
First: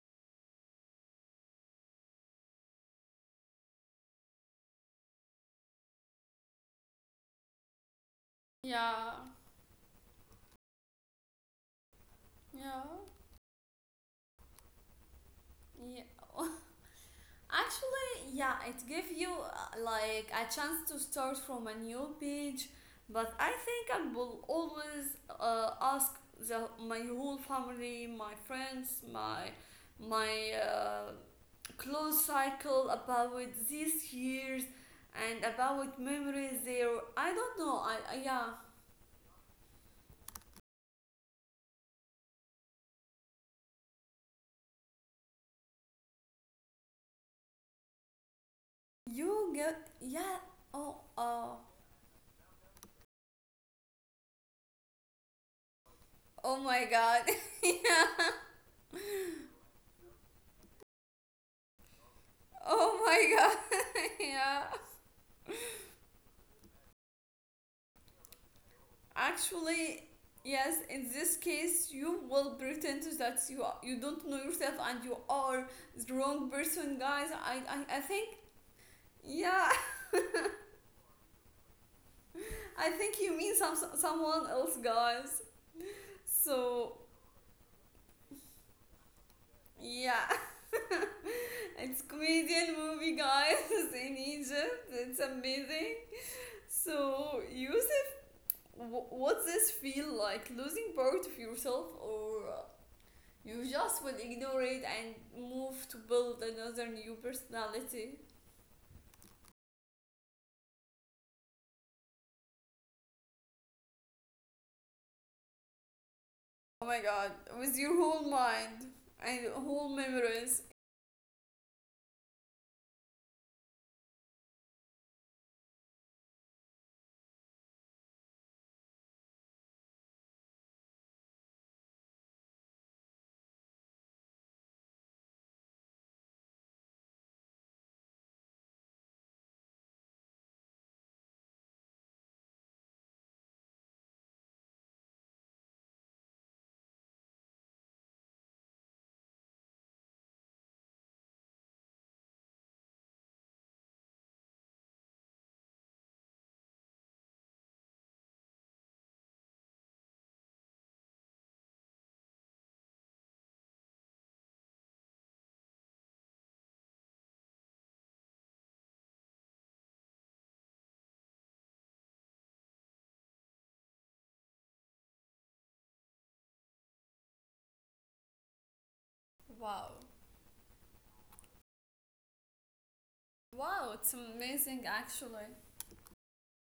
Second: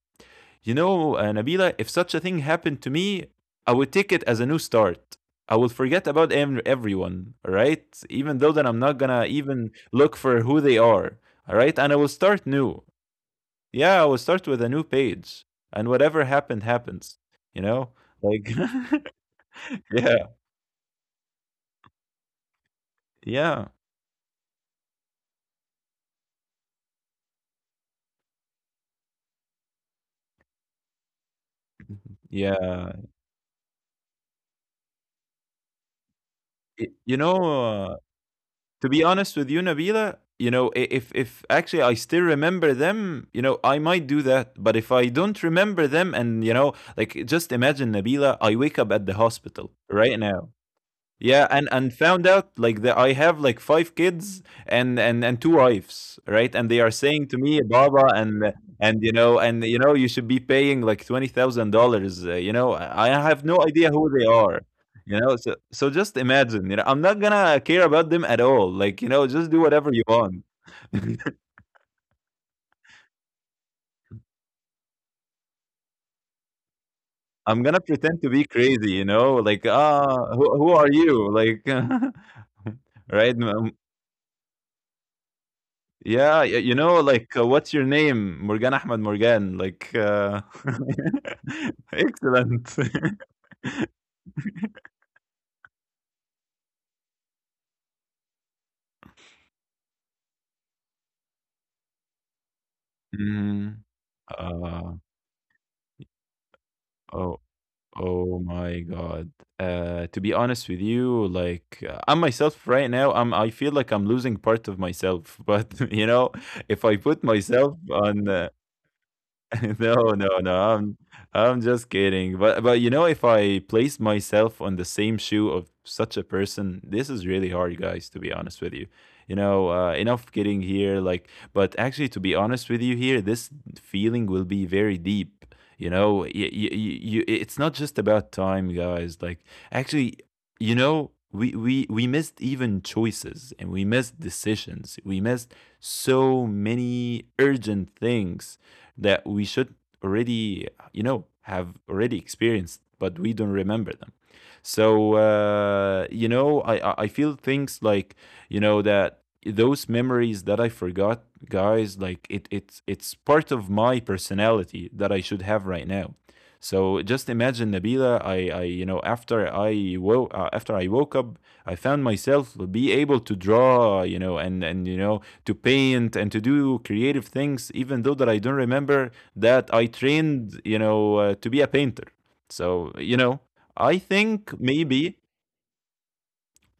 B: you know, Nabila, if such a thing happened to me, I would take it as a new start. I will forget about everyone, all right? Even though that I'm not
A: Yeah.
B: gonna even look for who they are, all right? And I will start new.
A: Yeah.
B: Yeah, I will start with a new page, and
A: Yeah.
B: whatever happened happens. You know,
A: Actually,
B: like
A: yeah, it gives you
B: yeah,
A: like a chance to start from a new page, but I
B: yeah,
A: think I will always ask my whole family, my friends, my close cycle
B: yeah.
A: about these years and about memories there.
B: You
A: I
B: know,
A: don't know. I, I yeah,
B: to be honest with you, Nabila, you know, if actually I still remember them, you know, I might do that. But if I don't remember them, and you know, like just imagine, Nabila, I wake up at the
A: you
B: hospital
A: get,
B: right
A: yeah.
B: now.
A: Oh,
B: Yeah,
A: oh,
B: and found out like that I have like five kids and two wives, right?
A: oh
B: And they
A: my
B: are
A: god.
B: saying to me, "Baba, and you know, you should be paying like $20,000." You know,
A: Oh
B: I
A: my
B: have no idea who
A: god.
B: they are.
A: Yeah.
B: You know, so just imagine. You know, I'm not gonna care about them at all. Like you know, just do whatever you
A: Actually,
B: want.
A: yes, in this case, you will pretend that you don't know yourself and you are the wrong person, guys. I
B: I'm gonna
A: I, I
B: pretend
A: think.
B: to be crazy. You know,
A: Yeah,
B: like who are you? Like.
A: I think you
B: Right.
A: mean someone else, guys.
B: Yeah, y you
A: So
B: know, like, what's your name? Morgan Ahmad Morgan, like,
A: yeah, it's comedian
B: Excellent.
A: movie, guys, in Egypt. It's amazing. So, Yusuf, what does this feel like? Losing part of yourself, or you
B: Mm,
A: just will ignore it
B: uh,
A: and move to build another new
B: oh
A: personality?
B: oh my god. To be honest with you, like, I'm myself right now. I feel like I'm losing part of myself, but, you know, if
A: Oh
B: I
A: my
B: put
A: god, with
B: myself
A: your
B: on,
A: whole mind and whole
B: No, no.
A: memories.
B: I'm just kidding. But you know, if I place myself on the same shoe of such a person, this is really hard, guys, to be honest with you. You know, enough kidding here, like, but actually, to be honest with you here, this feeling will be very deep. You know, you, it's not just about time, guys. Like, actually, you know, we missed even choices and we missed decisions. We missed so many urgent things that we should already, you know, have already experienced, but we don't remember them. So you know, I feel things like you know that those memories that I forgot, guys, like it's part of my personality that I should have right now. So just imagine, Nabila, I you know, after I woke up, I found myself be able to draw, you know, and you know, to paint and to do creative things, even though that I don't remember that I
A: Wow.
B: trained, you know, to be a painter. So you know,
A: Wow,
B: I
A: it's
B: think
A: amazing
B: maybe
A: actually.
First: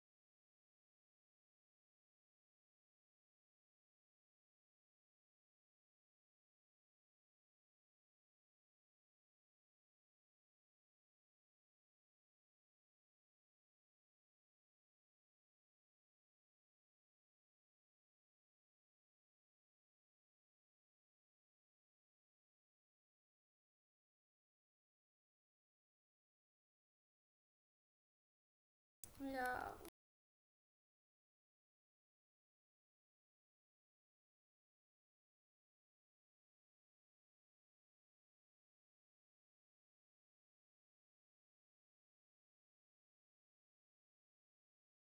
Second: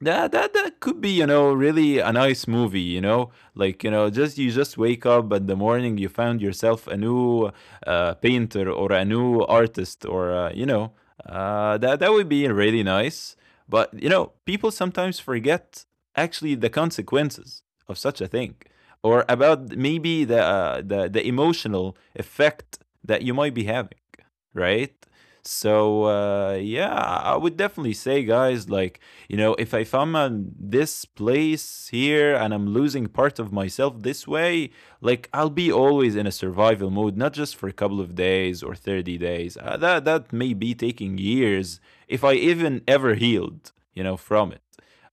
B: that that could be you know really a nice movie, you know, like you know, just you just wake up in the morning, you found yourself a new painter or a new artist, or you know, that would be really nice. But you know, people sometimes forget actually the consequences of such a thing, or about maybe the the emotional effect that you might be having, right? So yeah, I would definitely say, guys, like you know, if
A: Yeah.
B: I'm on this place here and I'm losing part of myself this way, like I'll be always in a survival mode, not just for a couple of days or 30 days. That may be taking years if I even ever healed, you know, from it.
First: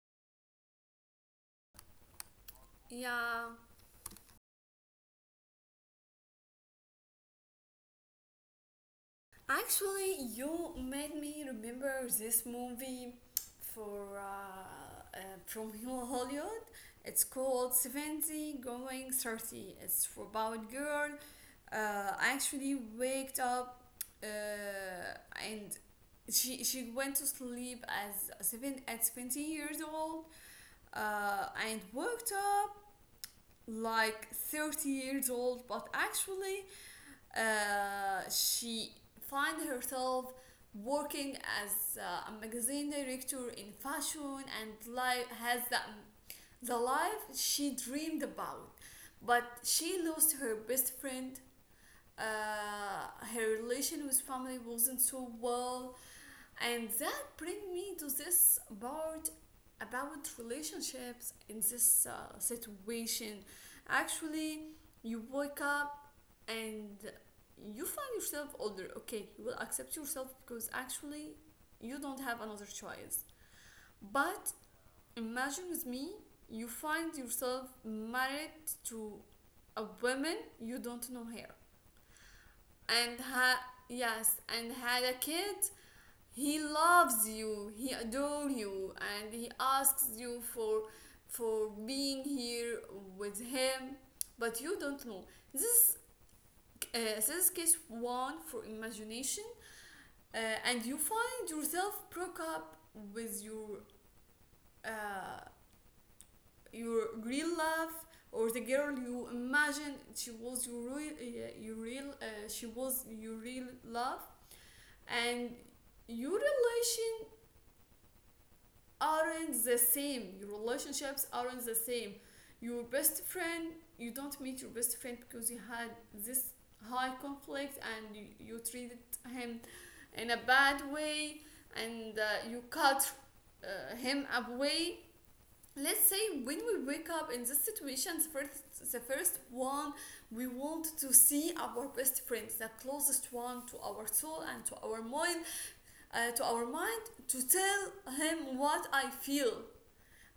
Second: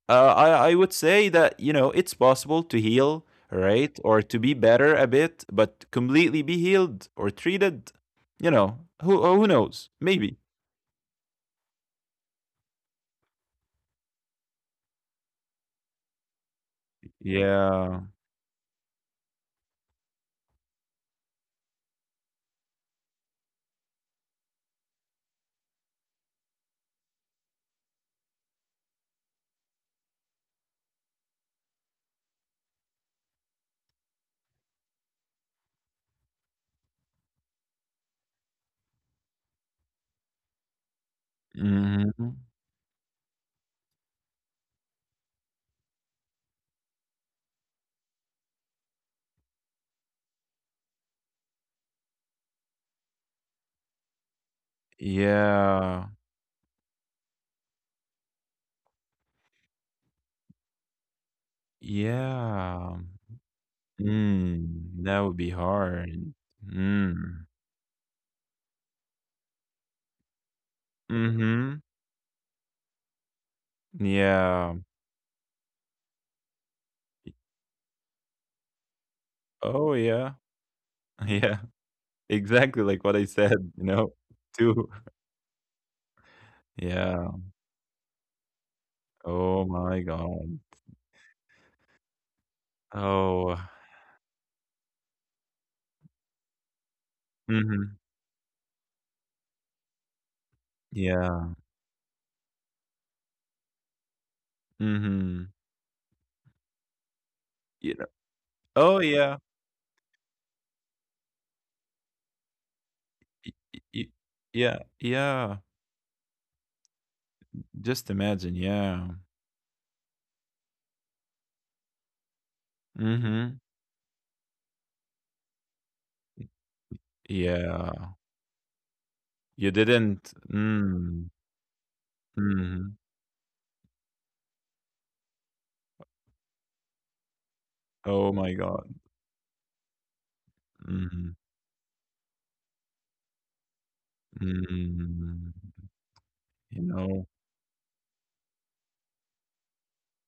B: I would say that you know it's possible to heal,
A: Yeah.
B: right, or to be better a bit, but completely be healed or treated, you know, who knows?
A: Actually,
B: Maybe.
A: you made me remember this movie for from Hollywood. It's called
B: Yeah.
A: 70 Going 30. It's about girl. Uh, actually waked up, uh, and she went to sleep as seven at 70 years old, and woke up like 30 years old, but actually she find herself working as
B: Hmm.
A: a magazine director in fashion, and life has the life she dreamed about, but she lost her best friend. uh, her relation with family wasn't so well,
B: Yeah.
A: and that bring me to this part about relationships in this
B: Yeah.
A: situation. Actually,
B: Mm,
A: you
B: that would be
A: wake up
B: hard.
A: and
B: Mm.
A: you find yourself older. Okay, you will accept yourself because actually
B: Mhm.
A: you don't have another choice. But
B: Yeah.
A: imagine with me, you find yourself married to a
B: Oh,
A: woman
B: yeah.
A: you don't know her,
B: Yeah. Exactly like
A: and
B: what I
A: ha
B: said, you know,
A: yes, and
B: too.
A: had a kid. He loves
B: Yeah.
A: you, he adores you, and he
B: Oh
A: asks
B: my
A: you
B: god.
A: for, being here with
B: Oh.
A: him, but you don't know this. This is case
B: Mhm.
A: one for imagination. uh, and you find
B: Yeah.
A: yourself broke up with your, uh,
B: Mhm.
A: your real love,
B: You know.
A: or the girl
B: Oh,
A: you
B: yeah.
A: imagined she was your real, she was your
B: Y
A: real
B: y
A: love,
B: y yeah,
A: and
B: yeah.
A: your relation
B: Just imagine, yeah.
A: aren't the same. Your relationships aren't the same. Your best
B: Mhm.
A: friend, you don't meet your best friend because you had this high conflict and
B: Yeah.
A: you treated him
B: You
A: in a
B: didn't
A: bad
B: mm.
A: way, and you
B: Mhm.
A: cut, him away. Let's say when we wake up in this situation,
B: Oh my god.
A: the first one, we want to
B: Mhm.
A: see our best friend, the closest one to our soul and to our mind,
B: Mm,
A: uh, to our
B: you
A: mind,
B: know,
A: to tell him what I feel,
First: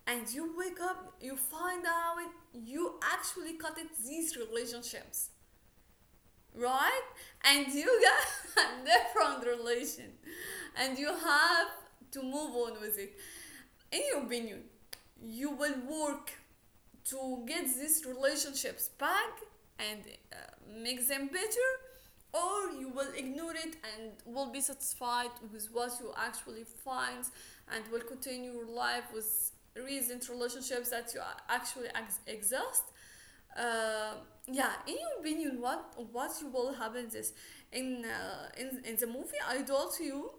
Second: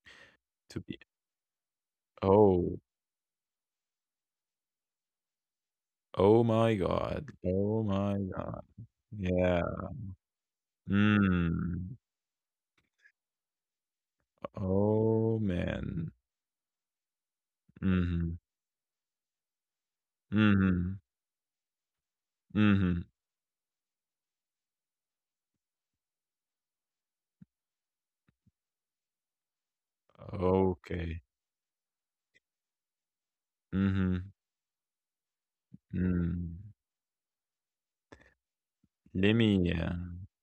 A: and you
B: to
A: wake
B: be
A: up, you find out
B: oh,
A: you actually cut it these relationships, right? And
B: oh
A: you
B: my god,
A: got a different
B: yeah,
A: relation, and you have
B: mm,
A: to move on with it. In your opinion,
B: oh
A: you will
B: man,
A: work to get these
B: mhm,
A: relationships back and uh,
B: mhm,
A: make them better, or you
B: mhm,
A: will ignore it and will be satisfied with what you actually find and will continue your life with recent relationships that
B: okay,
A: you actually exist. uh,
B: mhm,
A: yeah, in your opinion, what
B: mm,
A: will happen this in, in the movie
B: lemme,
A: idol
B: yeah.
A: to you,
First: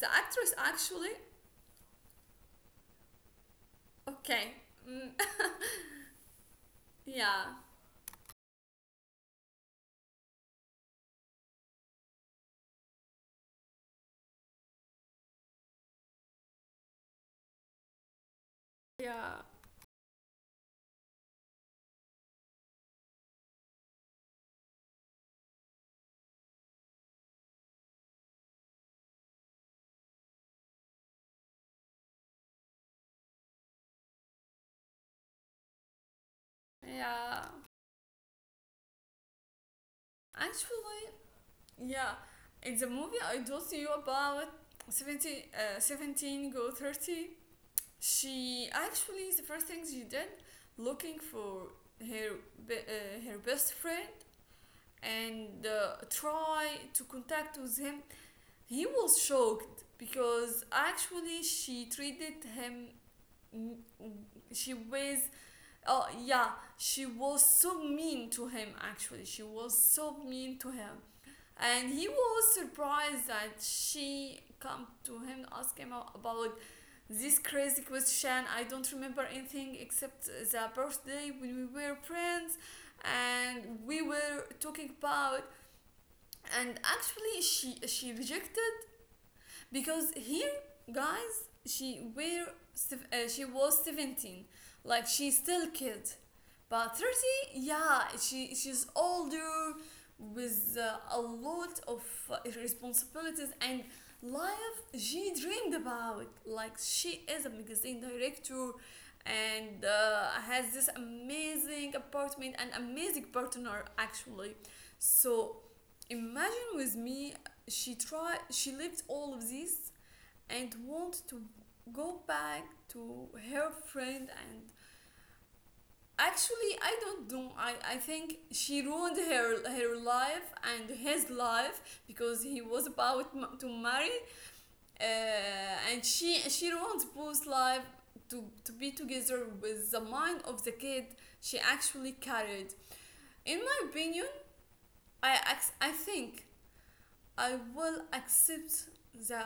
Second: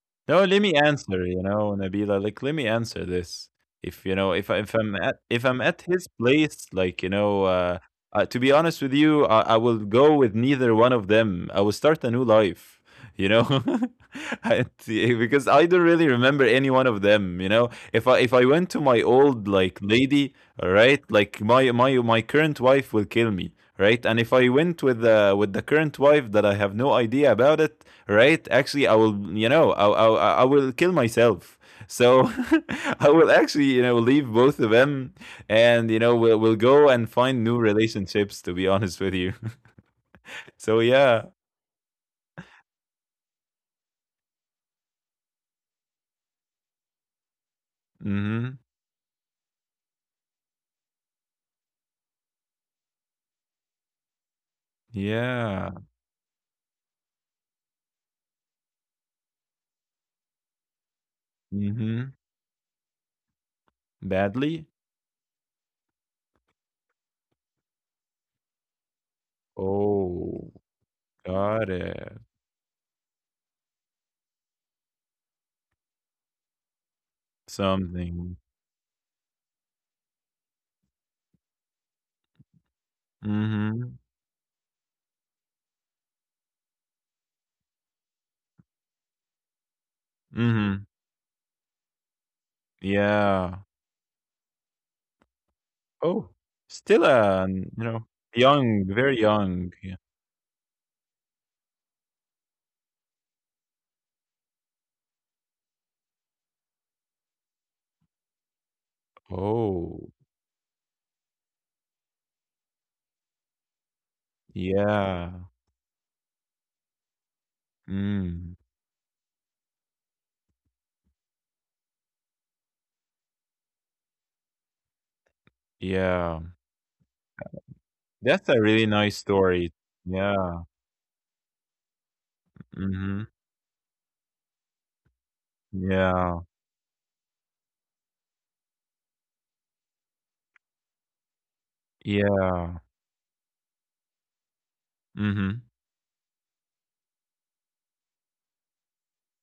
A: the
B: No,
A: actress
B: let me
A: actually.
B: answer, you know, Nabila, let me answer this. If you know,
A: Okay.
B: if I'm
A: Mm.
B: at his place, like you know,
A: Yeah.
B: to be honest with you, I will go with neither one of them. I will start a new life, you know, because I don't really remember any one of them. You know, if I went to my
A: Yeah.
B: old like lady, all right, like my current wife will kill me, right? And if I went with the current wife that I have no idea about it, right? Actually, I will, you know, I will kill myself. So I will actually, you know, leave both of them, and you know, we'll go and
A: Yeah.
B: find new relationships. To be honest with you, so
A: Actually,
B: yeah,
A: yeah, in the movie I told you about 70, 17 go 30,
B: mm-hmm.
A: she actually, the first thing she did, looking for her, her best friend, and
B: Yeah,
A: try to contact with him. He was shocked because actually she
B: mm-hmm.
A: treated him, mm, mm,
B: Badly.
A: she was, oh yeah, she was so mean to him actually. She was so
B: Oh,
A: mean to him,
B: got
A: and he
B: it.
A: was surprised that she come to him, ask him about this crazy
B: Something.
A: question. I don't remember anything except the birthday, when we were friends and we
B: Mm-hmm.
A: were talking about. And actually she rejected, because here,
B: Mm-hmm.
A: guys, she were she
B: Yeah.
A: was 17, like she's still kid,
B: Oh,
A: but
B: still, a
A: 30,
B: you
A: yeah,
B: know,
A: she she's
B: young, very
A: older
B: young, yeah.
A: with a lot of responsibilities and life she dreamed about, like she is a magazine director and
B: Oh,
A: has this amazing apartment and amazing partner actually.
B: yeah.
A: So imagine with me, she tried,
B: Mm,
A: she lived all of this and want to go back to her friend, and
B: yeah.
A: actually, I don't know. I think
B: That's a
A: she
B: really
A: ruined
B: nice story.
A: her life
B: Yeah.
A: and his life because he was
B: Mhm.
A: about to marry, uh, and she
B: Yeah.
A: she ruined both life to, be together with the mind of the kid she actually carried.
B: Yeah.
A: In my opinion,
B: Mhm.
A: I think I will accept the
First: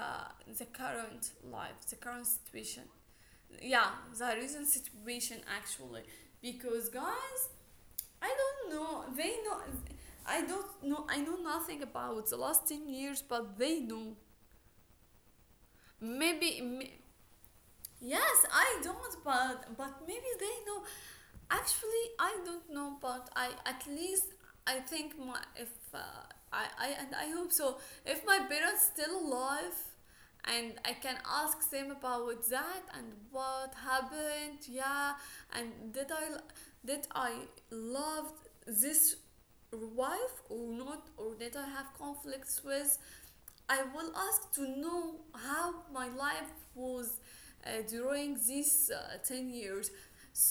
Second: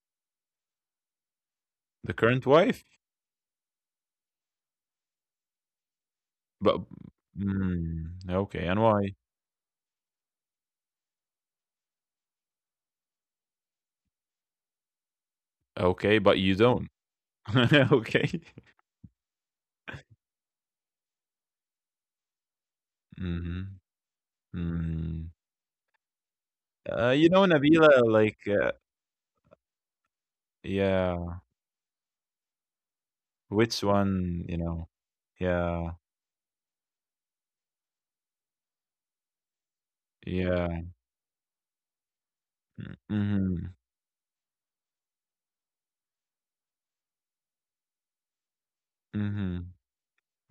A: the current life, the
B: The
A: current
B: current
A: situation.
B: wife?
A: Yeah, the recent situation actually,
B: But
A: because guys,
B: mm,
A: I don't
B: okay, and
A: know.
B: why?
A: They know. I don't know. I know nothing about the last 10 years, but they know.
B: Okay, but
A: Maybe.
B: you don't.
A: Yes,
B: Okay.
A: I don't, but maybe they know. Actually, I don't know, but I
B: Mhm.
A: at least, I think
B: Mm.
A: my, if I I and I
B: You know,
A: hope so.
B: Nabila,
A: If my
B: like,
A: parents still alive, and I can
B: yeah,
A: ask them about that, and what
B: which one,
A: happened,
B: you know?
A: yeah, and
B: Yeah.
A: did I love this wife or
B: Yeah.
A: not, or did I have conflicts
B: Mm,
A: with.
B: mhm.
A: I will ask to know how my life was during these 10
B: Mhm.
A: years.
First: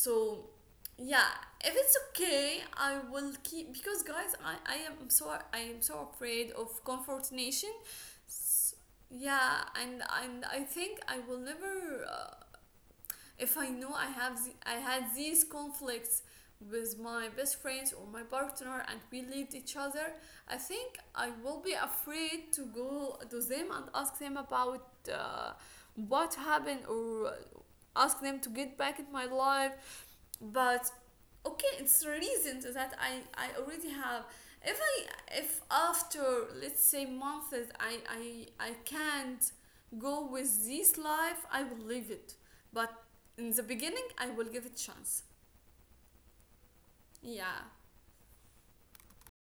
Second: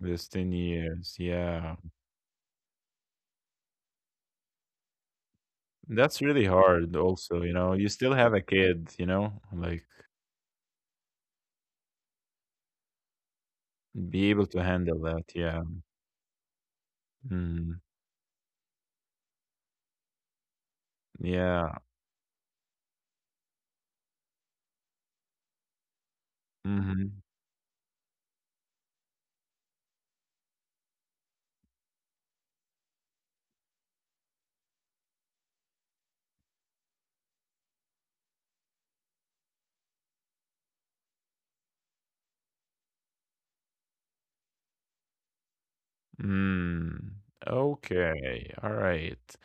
B: This 10 years.
A: yeah, if
B: Yeah.
A: it's okay, I will keep because guys, I am so
B: That's really
A: afraid of
B: hard
A: comfort
B: also, you know.
A: nation.
B: You still have a kid,
A: S-
B: you know,
A: yeah,
B: like
A: and I think I will never, if I know I
B: be able
A: have
B: to
A: the, I
B: handle that.
A: had
B: Yeah.
A: these conflicts with my
B: Mm.
A: best friends or my partner, and we lived each other, I think I
B: Yeah.
A: will be afraid to go to them and ask them about what happened,
B: Mhm.
A: or ask them to get back in my life. But okay, it's a reason to that I already have. If after let's say months, I can't go with this life, I will leave it. But in the beginning, I will give it chance.
B: Mm.
A: Yeah.
B: Okay. All right.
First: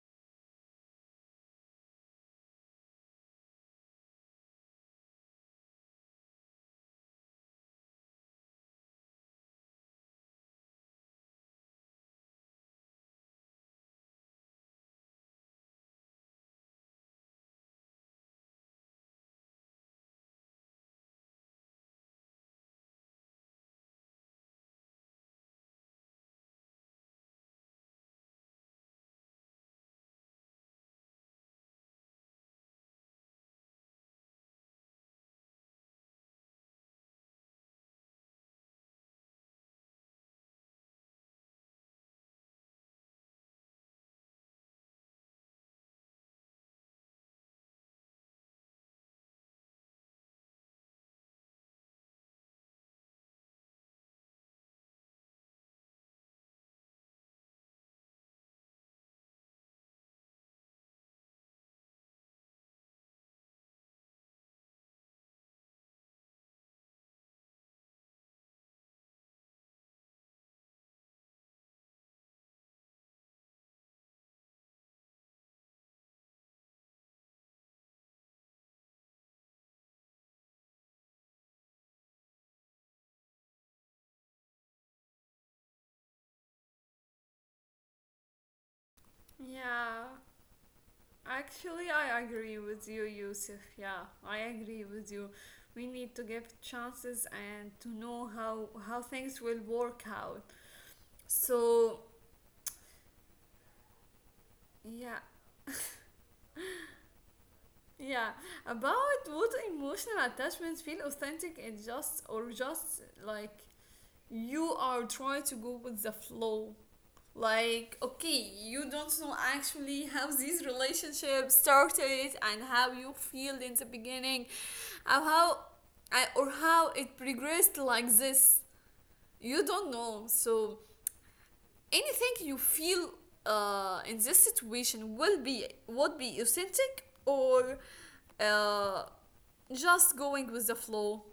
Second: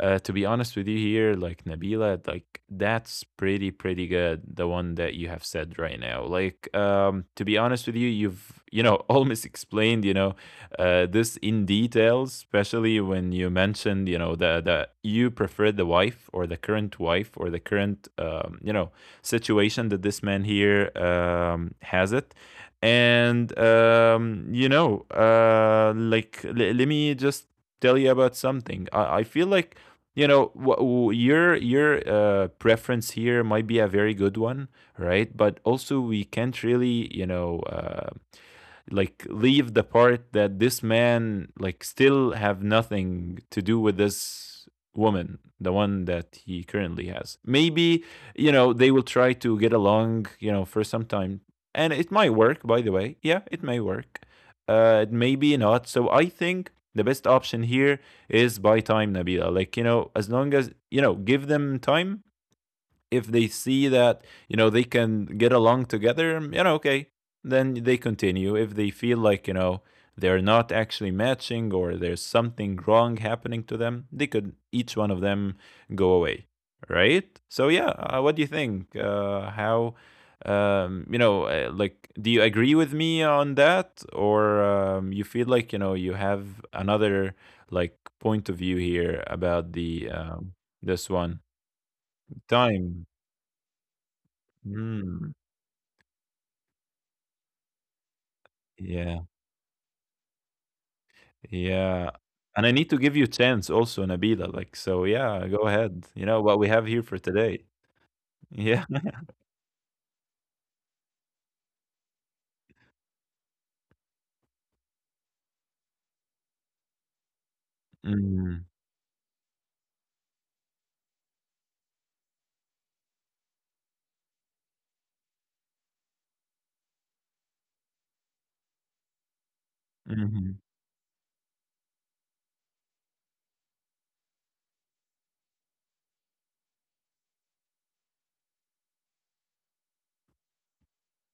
B: To be honest with you here, like Nabila, like that's pretty good. The one that you have said right now, like to be honest with you, you've you know almost explained you know this in details, especially when you mentioned you know the you prefer the wife or the current wife or the current you know situation that this man here has it, and you know, like let me just tell you about something I feel like you know your preference here might be a very good one, right? But also we can't really you know like leave the part that this man like still have nothing to do with this woman, the one that he currently has. Maybe you know they will try to get along you know for some time, and it might work, by the way. Yeah, it may work. Uh, maybe not. So I think the best option here is buy time, Nabila. Like, you know, as long as, you know, give them time. If they see that you know they can get along together, you know, okay, then they continue. If they feel like you know they're not actually matching or there's something wrong happening to them, they could each one of them go away, right? So yeah, what do you think? How? You know, like, do you agree with me on that, or you feel like you know you have another like point of view here about
A: Yeah,
B: the this one
A: actually, I agree with you,
B: time?
A: Yusuf. Yeah, I agree with you.
B: Mm,
A: We need to give chances and to know how
B: yeah,
A: things will work out. So.
B: yeah, and I need to give you chance also, Nabila, like, so
A: Yeah.
B: yeah, go ahead. You know what we have here for today.
A: Yeah,
B: Yeah.
A: about what emotional attachments feel authentic, and just, or just like you are trying to go with the flow. Like, okay,
B: Mm,
A: you don't know actually how these relationships started and how you feel in the beginning, or how or how it progressed like this. You don't know.
B: mhm.
A: So anything you feel in this situation will be would be authentic, or uh, just going with the flow.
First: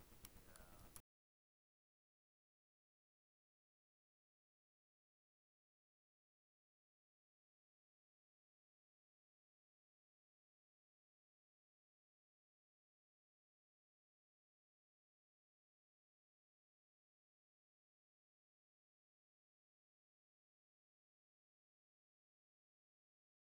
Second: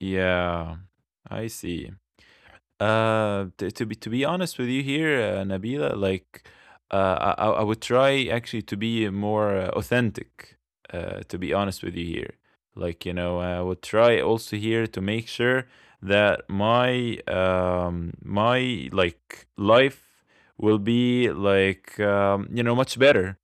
B: Yeah, I see. To be honest with you here, Nabila, like I would try actually to be more authentic. To be honest with you here, like you know, I would try also here to make sure that my like life will be like you know much better,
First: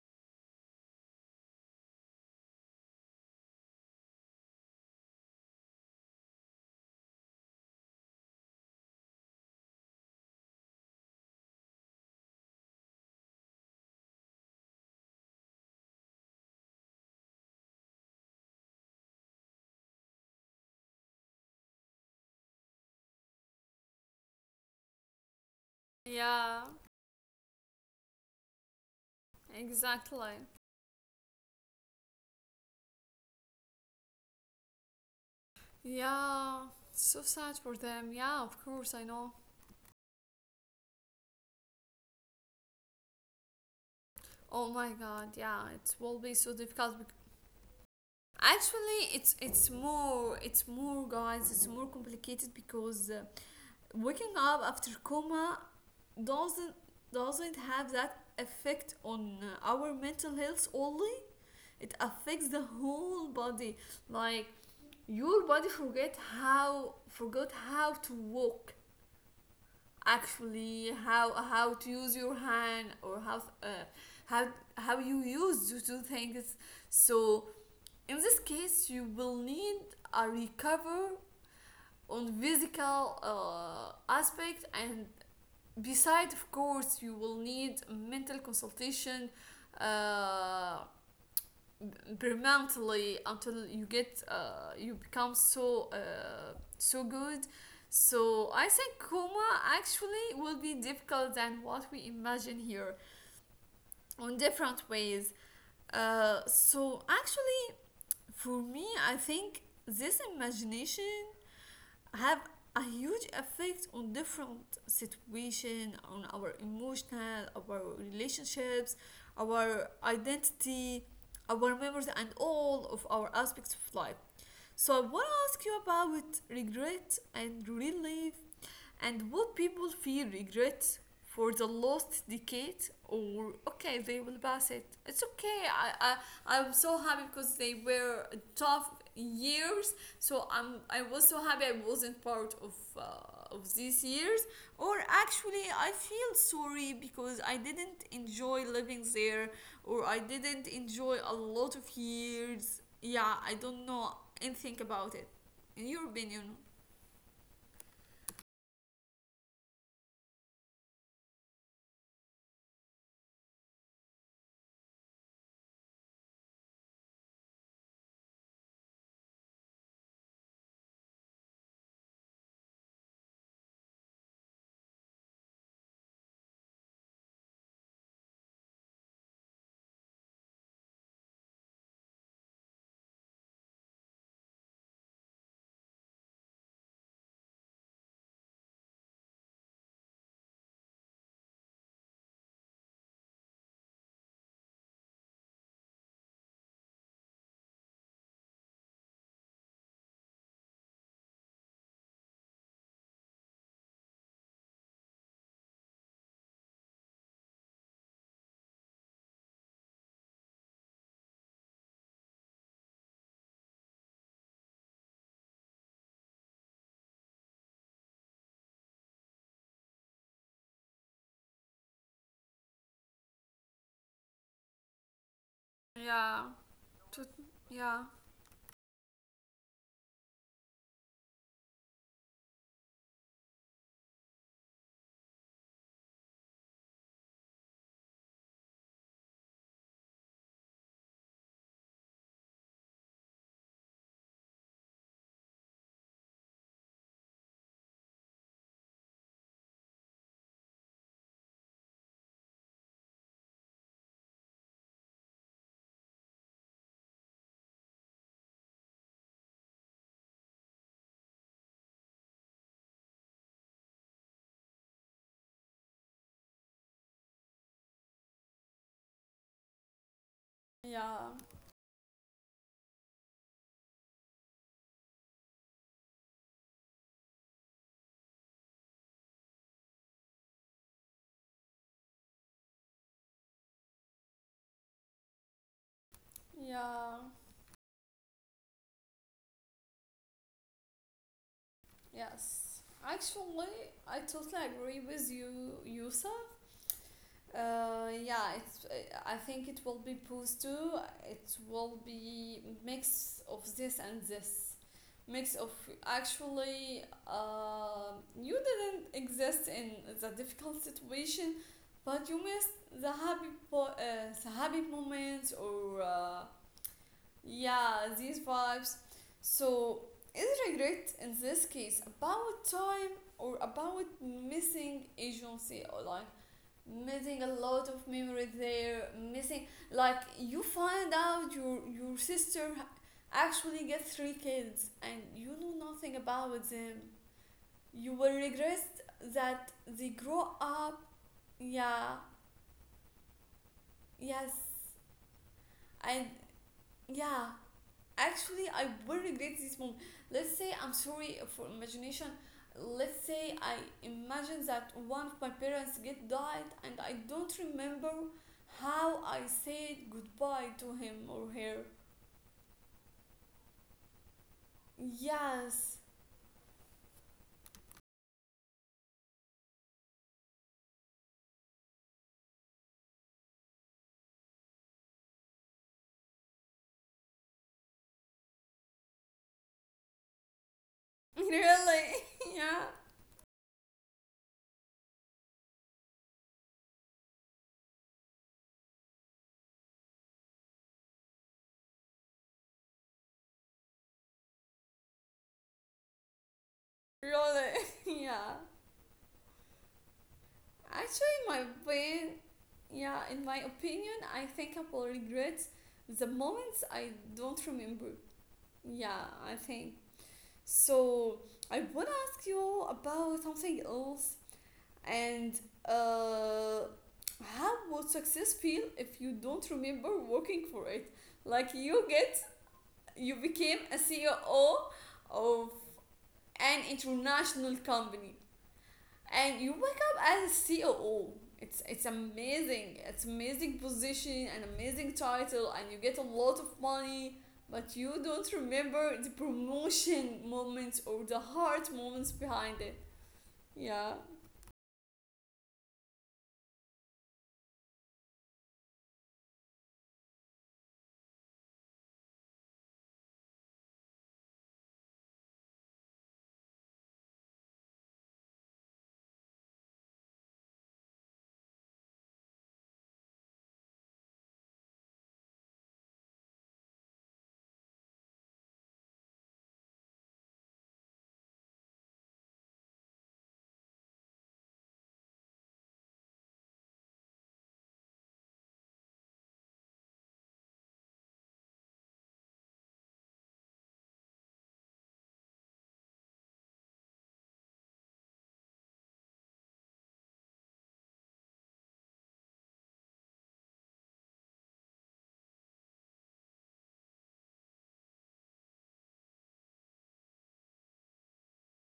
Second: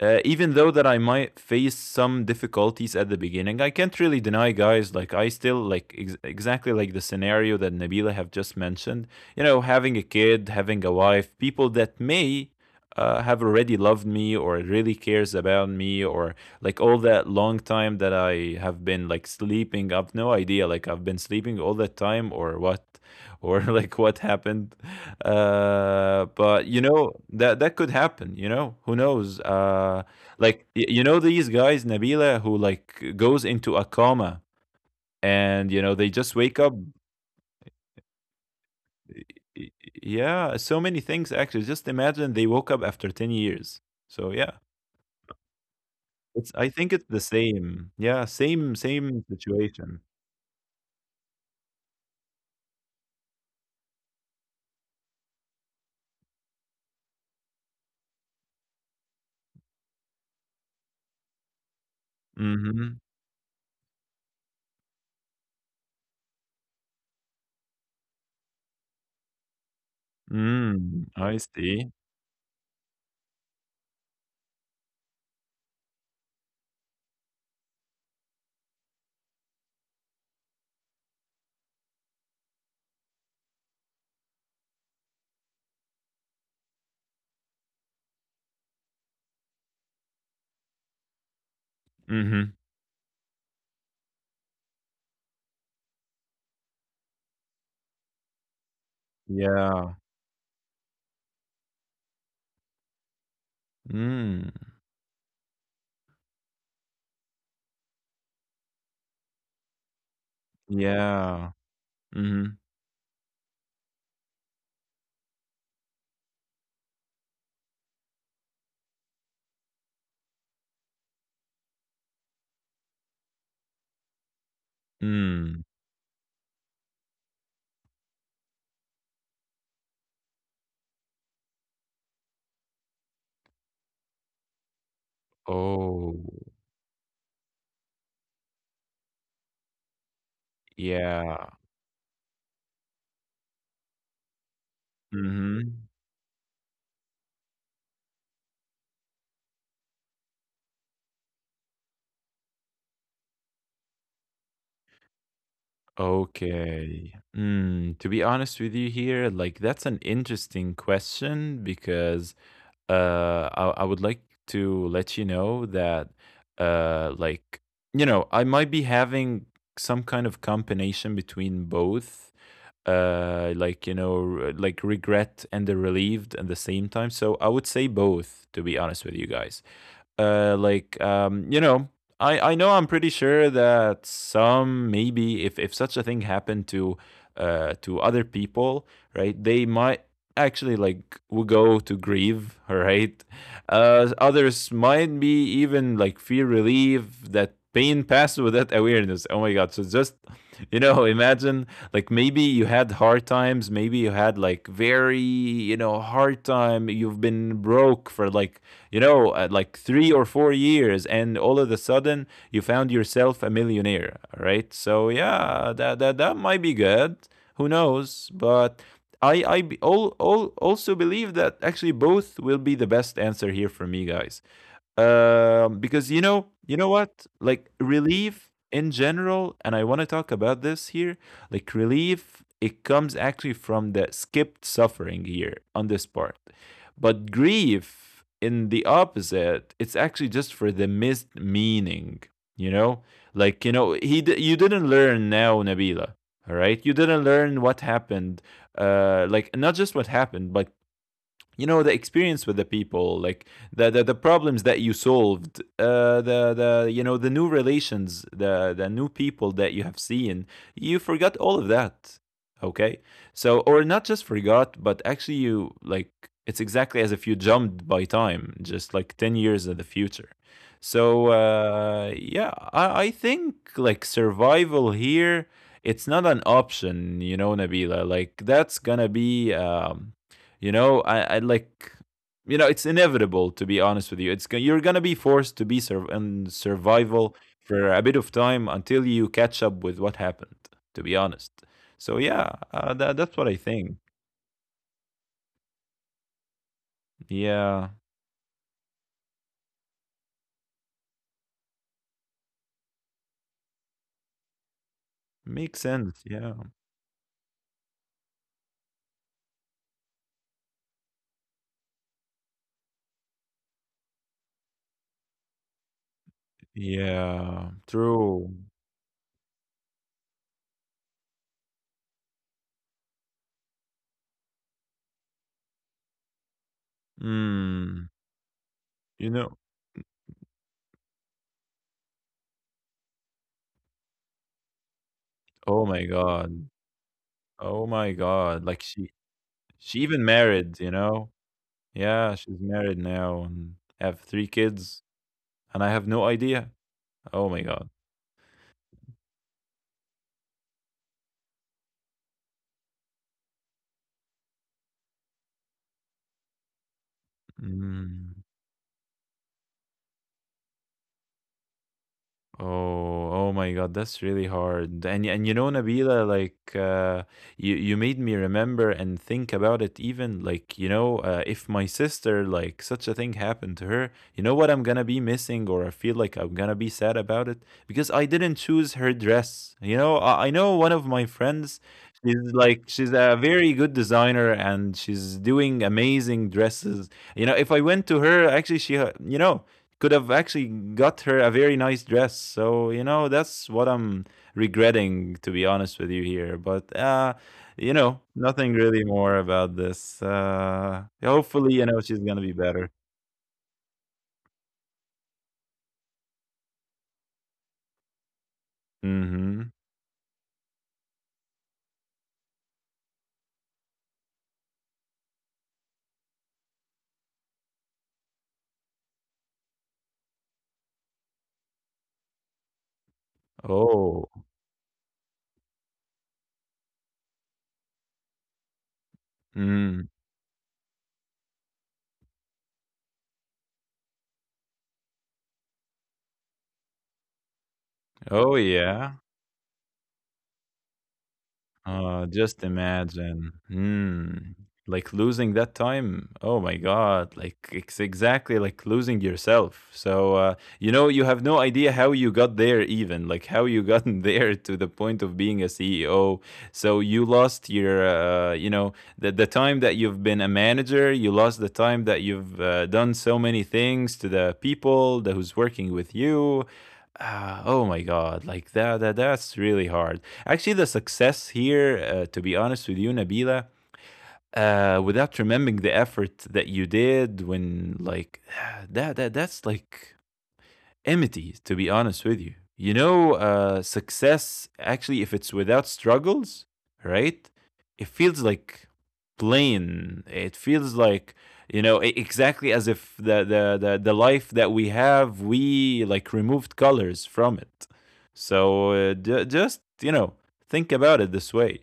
B: even though that I might face some difficulties at the beginning. I can't really deny, guys. Like I still like exactly like the scenario that Nabila have just mentioned. You know, having a kid, having a wife, people that may have already loved me or really cares about me or like all that long time that I have been like sleeping. I've no idea. Like I've been sleeping all that time or what, or like what happened. Uh,
A: Yeah,
B: but you know that that could happen. You know who knows?
A: exactly.
B: You know these guys, Nabila, who like goes into a coma, and you know they just wake
A: Yeah,
B: up.
A: so sad for them, yeah, of course I
B: y-
A: know.
B: Yeah, so many things actually. Just imagine they woke up after 10 years. So yeah,
A: Oh my god, yeah, it will be so
B: it's. I
A: difficult.
B: think it's the same. Yeah, same
A: Actually,
B: same situation.
A: it's more, guys. It's more complicated because waking up after coma doesn't have that effect on our mental health only. It affects the
B: Mm-hmm.
A: whole body. Like, your body forget how forgot how to walk, actually,
B: Mm, I
A: how to
B: see.
A: use your hand, or how how you use to do things. So in this case, you will need a recover on physical, aspect, and beside, of course, you will need mental consultation uh,
B: Mm-hmm.
A: permanently until you get you become so, so good. So I think coma
B: Yeah.
A: actually will be difficult than what we imagine here on
B: Mm,
A: different ways. So actually, for me, I think this imagination
B: yeah.
A: have
B: Mm-hmm.
A: a huge effect on different situation, on our emotional, our relationships, our identity, our memories, and all of our aspects of life. So I want to ask
B: Mm.
A: you about regret and relief, and what people feel regret for the last decade, or okay, they will pass it. It's okay. I
B: Oh.
A: I'm so happy because they were tough years, so I was so
B: Yeah.
A: happy I wasn't part of, these years, or actually
B: Mhm.
A: I feel sorry because I didn't enjoy living there, or I didn't enjoy a lot of years. Yeah, I don't know, and think about it. In your opinion,
B: Okay. Mm, to be honest with you here, like that's an interesting question because I would like to let you know that uh like you know, I might be having some kind of combination between both you know like regret and the relieved at the same time, so I would say both to be honest with you guys. You know, I know I'm pretty sure that some maybe if such a thing happened to other people, right? They might actually like will go to grieve, right? Others might be even like feel relief that pain passed without awareness. Oh my god! So just you know, imagine like maybe you had hard times, maybe you had like very you know hard time. You've been broke for like you know, like 3 or 4 years, and all of a sudden you found yourself a millionaire, right? So yeah, that might be good. Who knows? But all also believe that actually both will be the best answer here for me, guys. Because
A: yeah.
B: you know
A: To,
B: what? Like
A: yeah.
B: relief in general, and I want to talk about this here. Like relief, it comes actually from the skipped suffering here on this part. But grief, in the opposite, it's actually just for the missed meaning. You know, like you know, you didn't learn now, Nabila. All right, you didn't learn what happened. Not just what happened, but you know the experience with the people like the problems that you solved, the you know, the new relations, the new people that you have seen. You forgot all of that. Okay, so or not just forgot, but actually you like it's exactly as if you jumped by time just like 10 years in the future. So
A: Yeah.
B: yeah, I think like survival here, it's not an option, you know, Nabila. Like that's gonna be you know, you know, it's inevitable, to be honest with you. You're gonna be forced to be in
A: Yeah.
B: survival for a bit of time until you catch up with what happened. To be honest, so yeah,
A: Yes.
B: that's what I
A: Actually,
B: think.
A: I totally agree with you, Yusa.
B: Yeah,
A: Yeah, it's. I think it will be boost too. It will be mix of this and this, mix of
B: makes sense. Yeah,
A: actually. You didn't exist in the difficult situation, but you missed the happy, the happy moments or
B: yeah,
A: yeah, these
B: true.
A: vibes. So is regret in this case about time or about missing agency or like missing a lot
B: Mm,
A: of memory there,
B: you know,
A: missing, like you find out your sister actually gets three kids and you know
B: oh my
A: nothing
B: god,
A: about them.
B: oh my
A: You will
B: god,
A: regret
B: like
A: that
B: she
A: they
B: even
A: grow
B: married. You
A: up.
B: know,
A: Yeah,
B: yeah, she's married now and have three
A: yes,
B: kids, and I have no
A: and
B: idea.
A: yeah,
B: Oh my god.
A: actually I will regret this moment. Let's say I'm sorry for imagination. Let's say I Imagine that one of my parents get died and I don't remember
B: Mm.
A: how I said goodbye to him or her.
B: Oh, oh my god, that's really hard. And and you know,
A: Yes,
B: Nabila, you you made me remember and think about it. Even like you know, if my sister like such a thing happened to her, you know what I'm gonna be missing, or I feel like I'm gonna be sad about it because I didn't choose her dress. You know, I know one of my friends.
A: really yeah,
B: She's a very good designer and she's doing amazing dresses. You know, if I went to her, actually, she, you know could have actually got her a very nice dress. So, you know, that's what I'm regretting, to be honest with you here. But,
A: really
B: you know,
A: yeah,
B: nothing really more about this.
A: actually in my
B: Hopefully, you know, she's
A: opinion,
B: going to be better.
A: yeah, in my opinion, I think I will regret the moments I don't remember. Yeah,
B: Mm
A: I
B: hmm.
A: think. So I want to ask you all about something else and uh, how would success feel if you don't remember working for it? Like you get, you became a
B: Oh.
A: CEO of an international company and you wake
B: Mm.
A: up as a COO. It's amazing. It's amazing position, an amazing title, and you get a lot of money. But you don't
B: Oh, yeah.
A: remember the promotion moments or the hard moments
B: Just
A: behind it.
B: imagine.
A: Yeah,
B: Mm. Like losing that time. Oh my God. Like it's exactly like losing yourself. So, you know, you have no idea how you got there, even like how you gotten there to the point of being a CEO. So you lost your, you know, the time that you've been a manager. You lost the time that you've done so many things to the people that who's working with you. Oh my God. Like that's really hard. Actually, the success here, to be honest with you, Nabila, without remembering the effort that you did, when, like, that's like enmity, to be honest with you. You know, success, actually, if it's without struggles, right? It feels like plain. It feels like, you know, exactly as if the life that we have, we like removed colors from it. So just, you know, think about it this way.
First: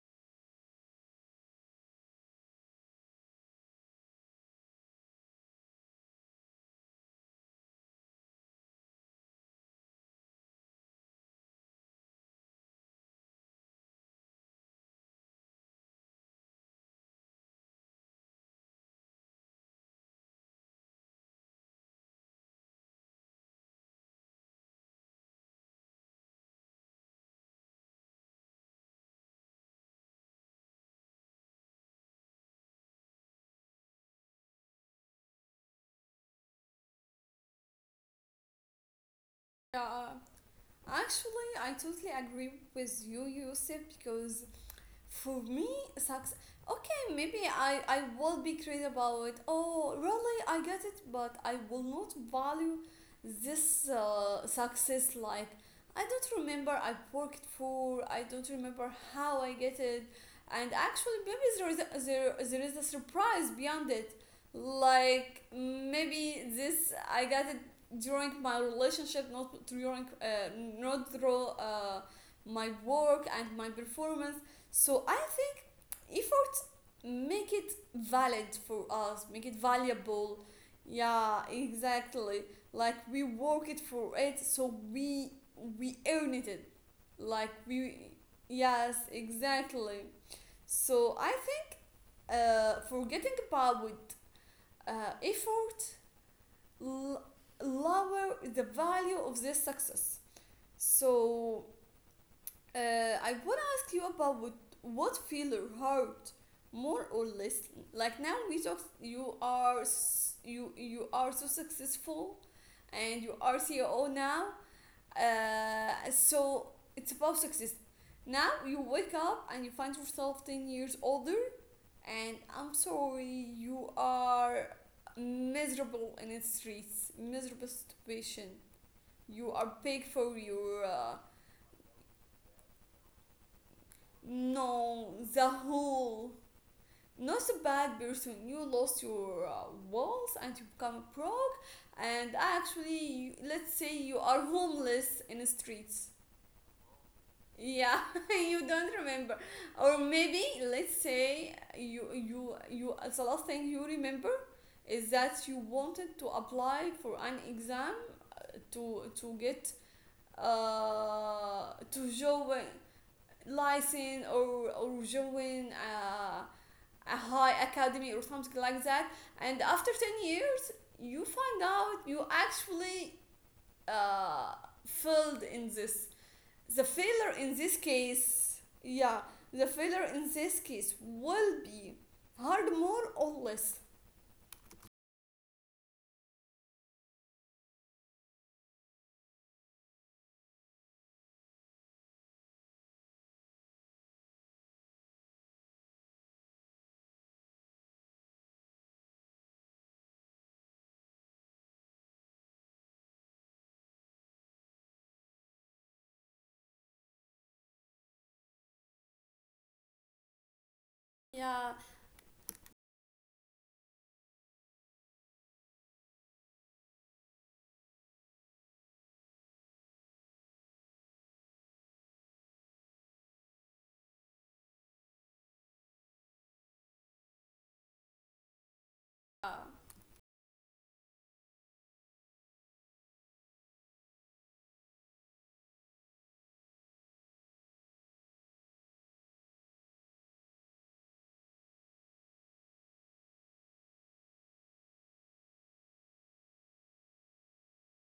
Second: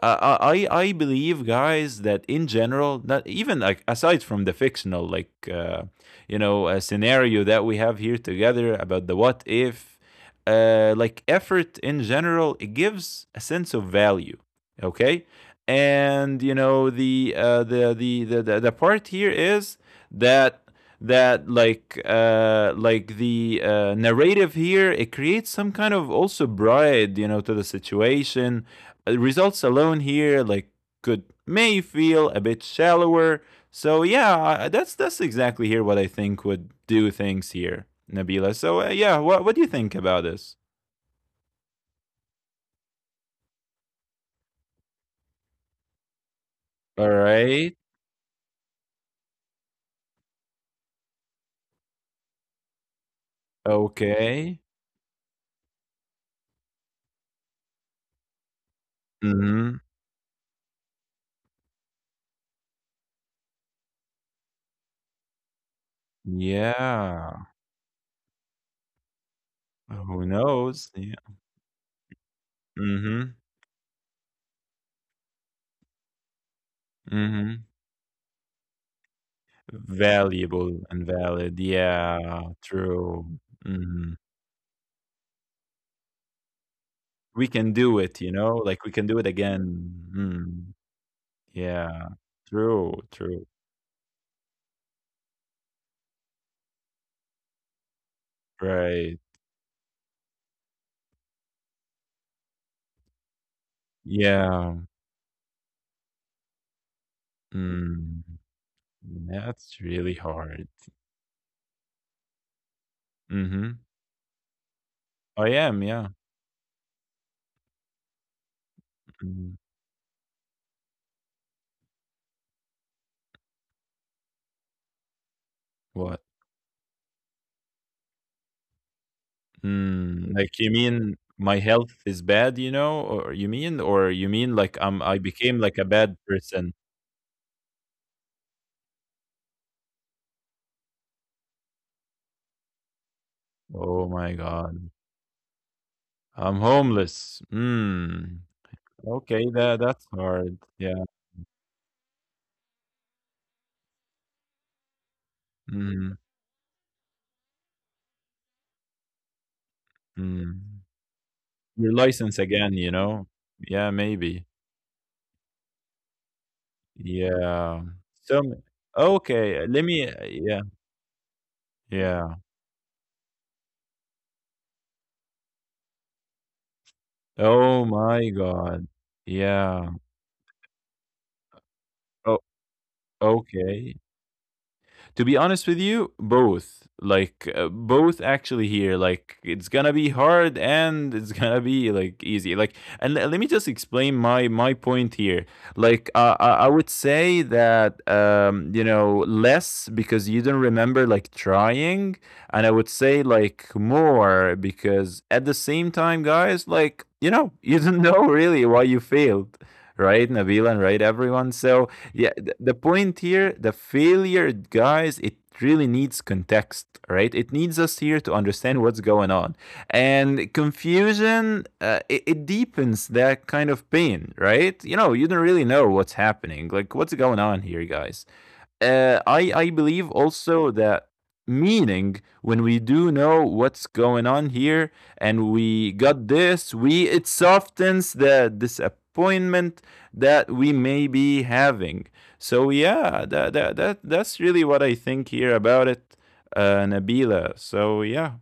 B: Uh, I I believe, guys, that in general, not even like aside from the fictional, like uh, you know, scenario that we have here together about the what if. Effort in general, it gives a sense of value. Okay, and you know, part here is that that like the narrative here, it creates some kind of also bride, you know, to the situation. Results alone here, like could may feel a bit shallower. So yeah, that's exactly here what I think would do things here, Nabila. So yeah, what do you think
A: yeah.
B: about this?
A: Actually, I totally agree with you, Yusuf, because for me success,
B: All
A: okay, maybe
B: right.
A: I will be crazy about it, oh really I get it, but I will not value this
B: Okay.
A: success, like I don't remember I worked for, I don't remember how I
B: Mhm.
A: get it. And actually maybe there is a surprise beyond it, like maybe this
B: Yeah.
A: I got it during my relationship, not during
B: Who knows? Yeah.
A: not through my
B: Mhm.
A: work and my performance. So I think if we make
B: Mhm.
A: it valid for us, make it valuable,
B: Valuable and
A: yeah,
B: valid. Yeah,
A: exactly. Like we
B: true.
A: work it for
B: Mhm.
A: it, so we earn it. Like
B: We can do
A: we,
B: it, you know? Like
A: yes,
B: we can do it again.
A: exactly.
B: Mm.
A: So I think
B: Yeah. True,
A: forgetting
B: true.
A: about effort l- lower the value
B: Right.
A: of this success. So I want to ask you about
B: Yeah.
A: what feel your heart more or less. Like
B: Mm.
A: now we talk, you
B: That's
A: are
B: really hard.
A: you are so successful, and you are
B: Mhm.
A: CEO now.
B: I am, yeah.
A: So it's about success. Now you wake up
B: Mm,
A: and you find yourself 10 years older, and I'm sorry, you are miserable
B: what?
A: in the streets, miserable situation. You are paid
B: Mm,
A: for
B: like, you
A: your.
B: mean my health is bad, you know, or you mean, or you mean like, I'm?
A: No,
B: I
A: the
B: became like a bad
A: whole,
B: person?
A: not a bad person. You lost your walls and you become broke, and actually, you, let's say
B: Oh
A: you
B: my
A: are
B: god.
A: homeless in the streets.
B: I'm homeless.
A: Yeah,
B: Mm.
A: you don't remember,
B: Okay, that
A: or
B: that's
A: maybe
B: hard.
A: let's
B: Yeah.
A: say you you you. The last thing you remember is that you
B: Mhm,
A: wanted to apply for an exam to get
B: mm. Your
A: to
B: license
A: join
B: again, you know? Yeah,
A: license,
B: maybe.
A: or join a high
B: Yeah.
A: academy or
B: So.
A: something like that. And
B: Okay, let
A: after
B: me
A: 10
B: yeah,
A: years you find out you
B: yeah.
A: actually uh, failed in this, the failure in this
B: Oh my
A: case
B: god.
A: yeah the
B: Yeah.
A: failure in this case will be
B: Oh,
A: hard more or less,
B: okay. To be honest with you, both. Like both actually here. Like it's gonna be hard and it's gonna be like easy. Like, and let me just explain my point here. I would say that you know less because you don't remember like trying, and I would say like more because at the same time, guys, like you know you don't know really why you failed, right, Nabil, and right everyone.
A: yeah.
B: So yeah, the point here, the failure, guys, it really needs context, right? It needs us here to understand what's going on. And confusion, it deepens that kind of pain, right? You know, you don't really know what's happening, like what's going on here, guys. I
A: Uh,
B: believe also that meaning when we do know what's going on here, and we got this, we it softens the disappointment that we may be having. So yeah, that's really what I think here about it, Nabila. So yeah,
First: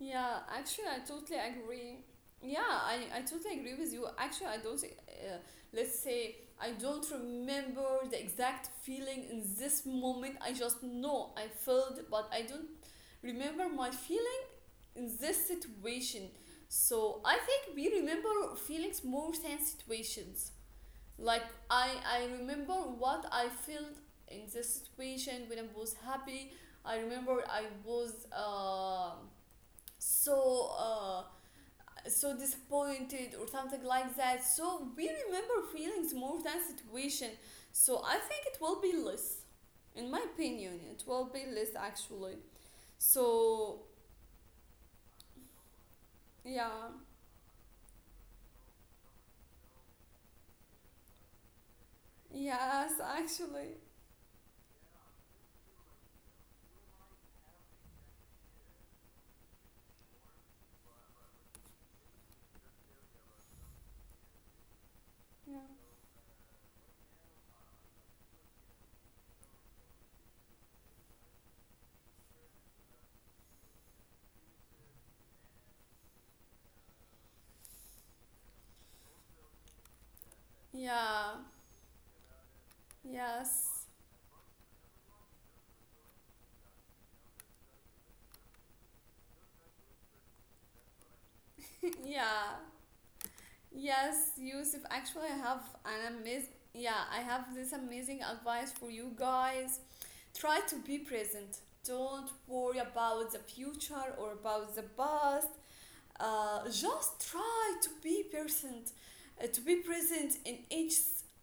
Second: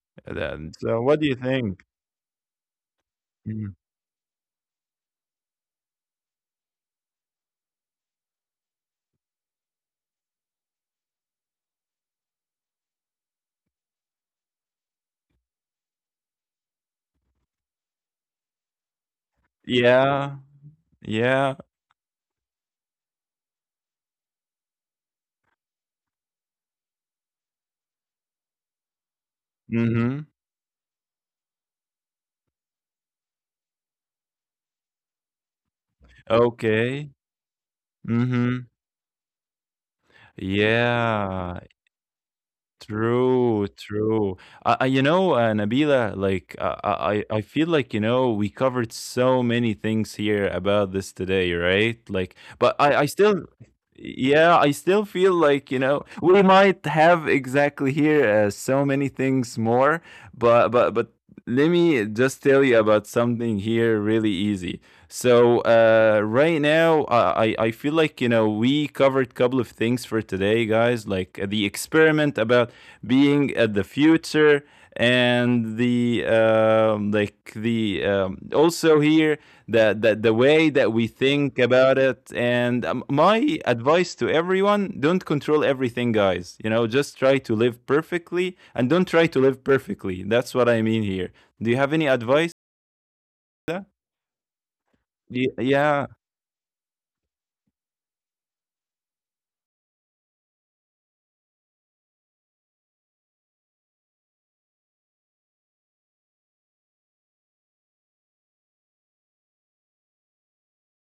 A: yeah,
B: then,
A: actually, I
B: so what do you
A: totally
B: think?
A: agree. Yeah, I totally
B: Mhm.
A: agree with you. Actually, I don't, let's say, I don't remember the exact feeling in this moment. I just know I felt, but I don't remember my feeling in this situation. So I think we remember feelings more than
B: Yeah,
A: situations. Like,
B: yeah.
A: I remember what I felt in this situation when I was happy. I remember I was.
B: Mm-hmm.
A: So so disappointed or something like that. So we remember feelings more than situation.
B: Okay.
A: So I think it will
B: Mm-hmm.
A: be less, in my opinion, it will be less
B: Yeah,
A: actually. So
B: true, true. You know, Nabila, like
A: yeah,
B: I feel like you know we covered so many things here about this today, right? Like,
A: yes,
B: but I still,
A: actually,
B: yeah, I still feel like you know we might have exactly here so many things more, but but let me just tell you about something here really easy.
A: yeah,
B: So right now, I feel like you know we covered a couple of things for today, guys. Like the experiment about being at the future, and the like the also here the way that we
A: yeah,
B: think about it. And my
A: yes,
B: advice to everyone: don't control everything, guys. You know, just try to live perfectly, and don't try to live perfectly. That's what I mean here. Do you have any
A: yeah.
B: advice?
A: Yes, Yusuf, actually, I have
B: Yeah.
A: an
B: Yeah.
A: amazing, yeah, I have this amazing advice for you guys. Try to be present. Don't worry about the future or about the past. Just try to be present in each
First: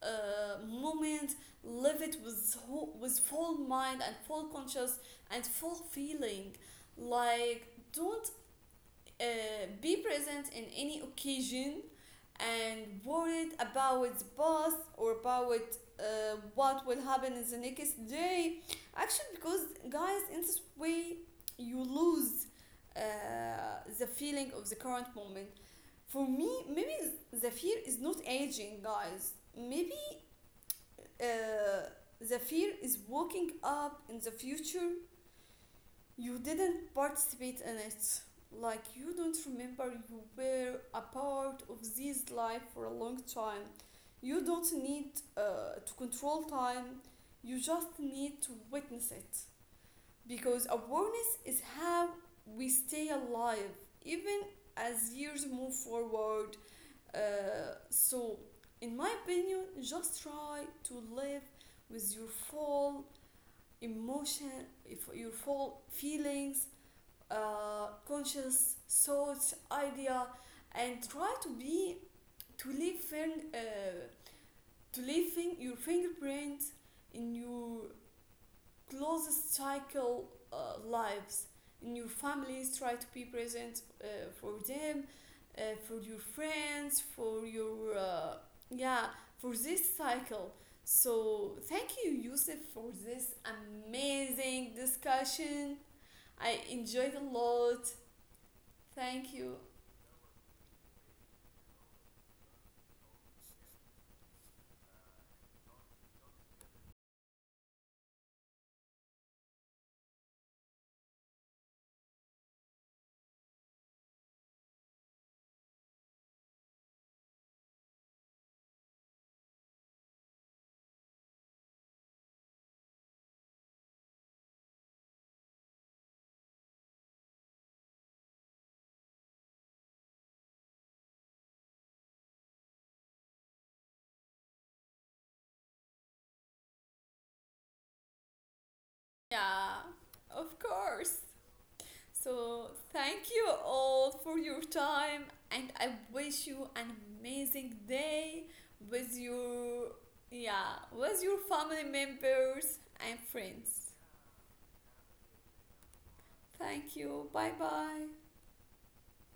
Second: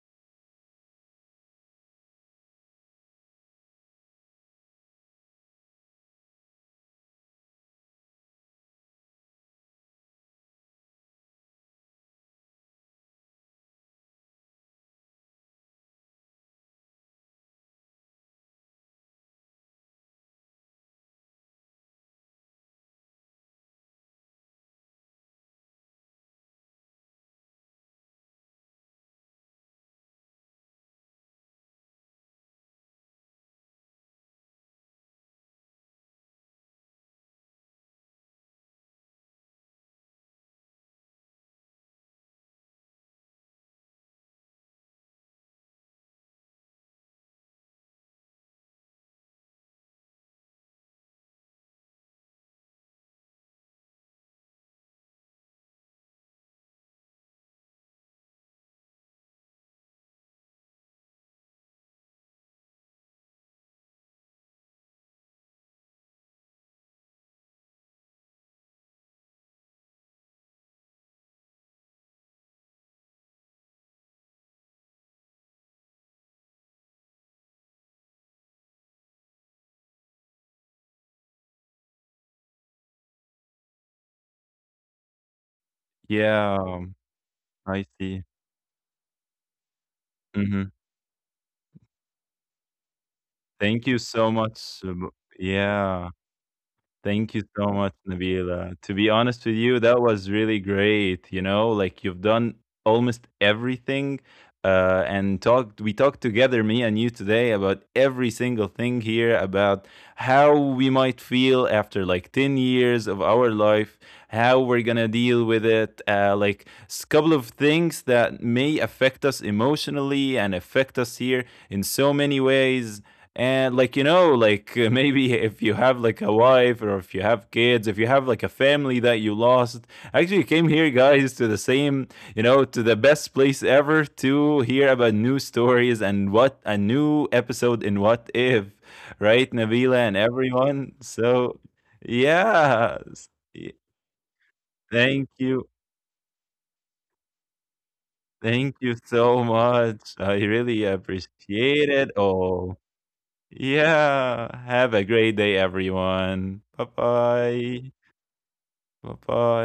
A: moment. Live it with whole, with full mind and full conscious and full feeling. Like, don't uh, be present in any occasion and worried about the past or about what will happen in the next day. Actually, because guys, in this way, you lose uh, the feeling of the current moment. For me, maybe the fear is not aging, guys. Maybe uh, the fear is waking up in the future you didn't participate in it. Like you don't remember you were a part of this life for a long time. You don't need to control time. You just need to witness it. Because awareness is how we stay alive, even as years move forward. So, in my opinion, just try to live with your full emotion, if your full feelings, conscious thoughts, idea, and try to be to leave fin- uh, to leave your fingerprint in your closest cycle lives, in your families. Try to be present for them, for your
B: Yeah,
A: friends, for
B: I
A: your
B: see.
A: yeah, for this
B: Mhm.
A: cycle. So thank you, Yusuf, for this
B: Thank you so much.
A: amazing discussion.
B: Yeah.
A: I
B: Thank
A: enjoyed
B: you
A: a
B: so much,
A: lot.
B: Nabila. To be honest with
A: Thank
B: you,
A: you.
B: that was really great. You know, like you've done almost everything. And talked we talked together me and you today about every single thing here about how we might feel after like 10 years of our life, how we're gonna deal with it, like couple of things that may affect us emotionally and affect us here in so many ways. And like you know, like maybe if you have like a wife, or if you have kids, if you have like a family that you lost, actually you came here, guys, to the same, you know, to the best place ever to hear about new stories and what a new episode in What If, right, Nabila
A: Yeah,
B: and
A: of
B: everyone.
A: course.
B: So,
A: So,
B: yeah,
A: thank you all for your
B: thank
A: time,
B: you,
A: and I wish you an amazing day
B: thank you
A: with
B: so much.
A: your
B: I really
A: yeah, with your
B: appreciate it
A: family
B: all.
A: members and friends.
B: Yeah. Have a great day, everyone. Bye
A: Thank you. Bye
B: bye.
A: bye.
B: Bye bye.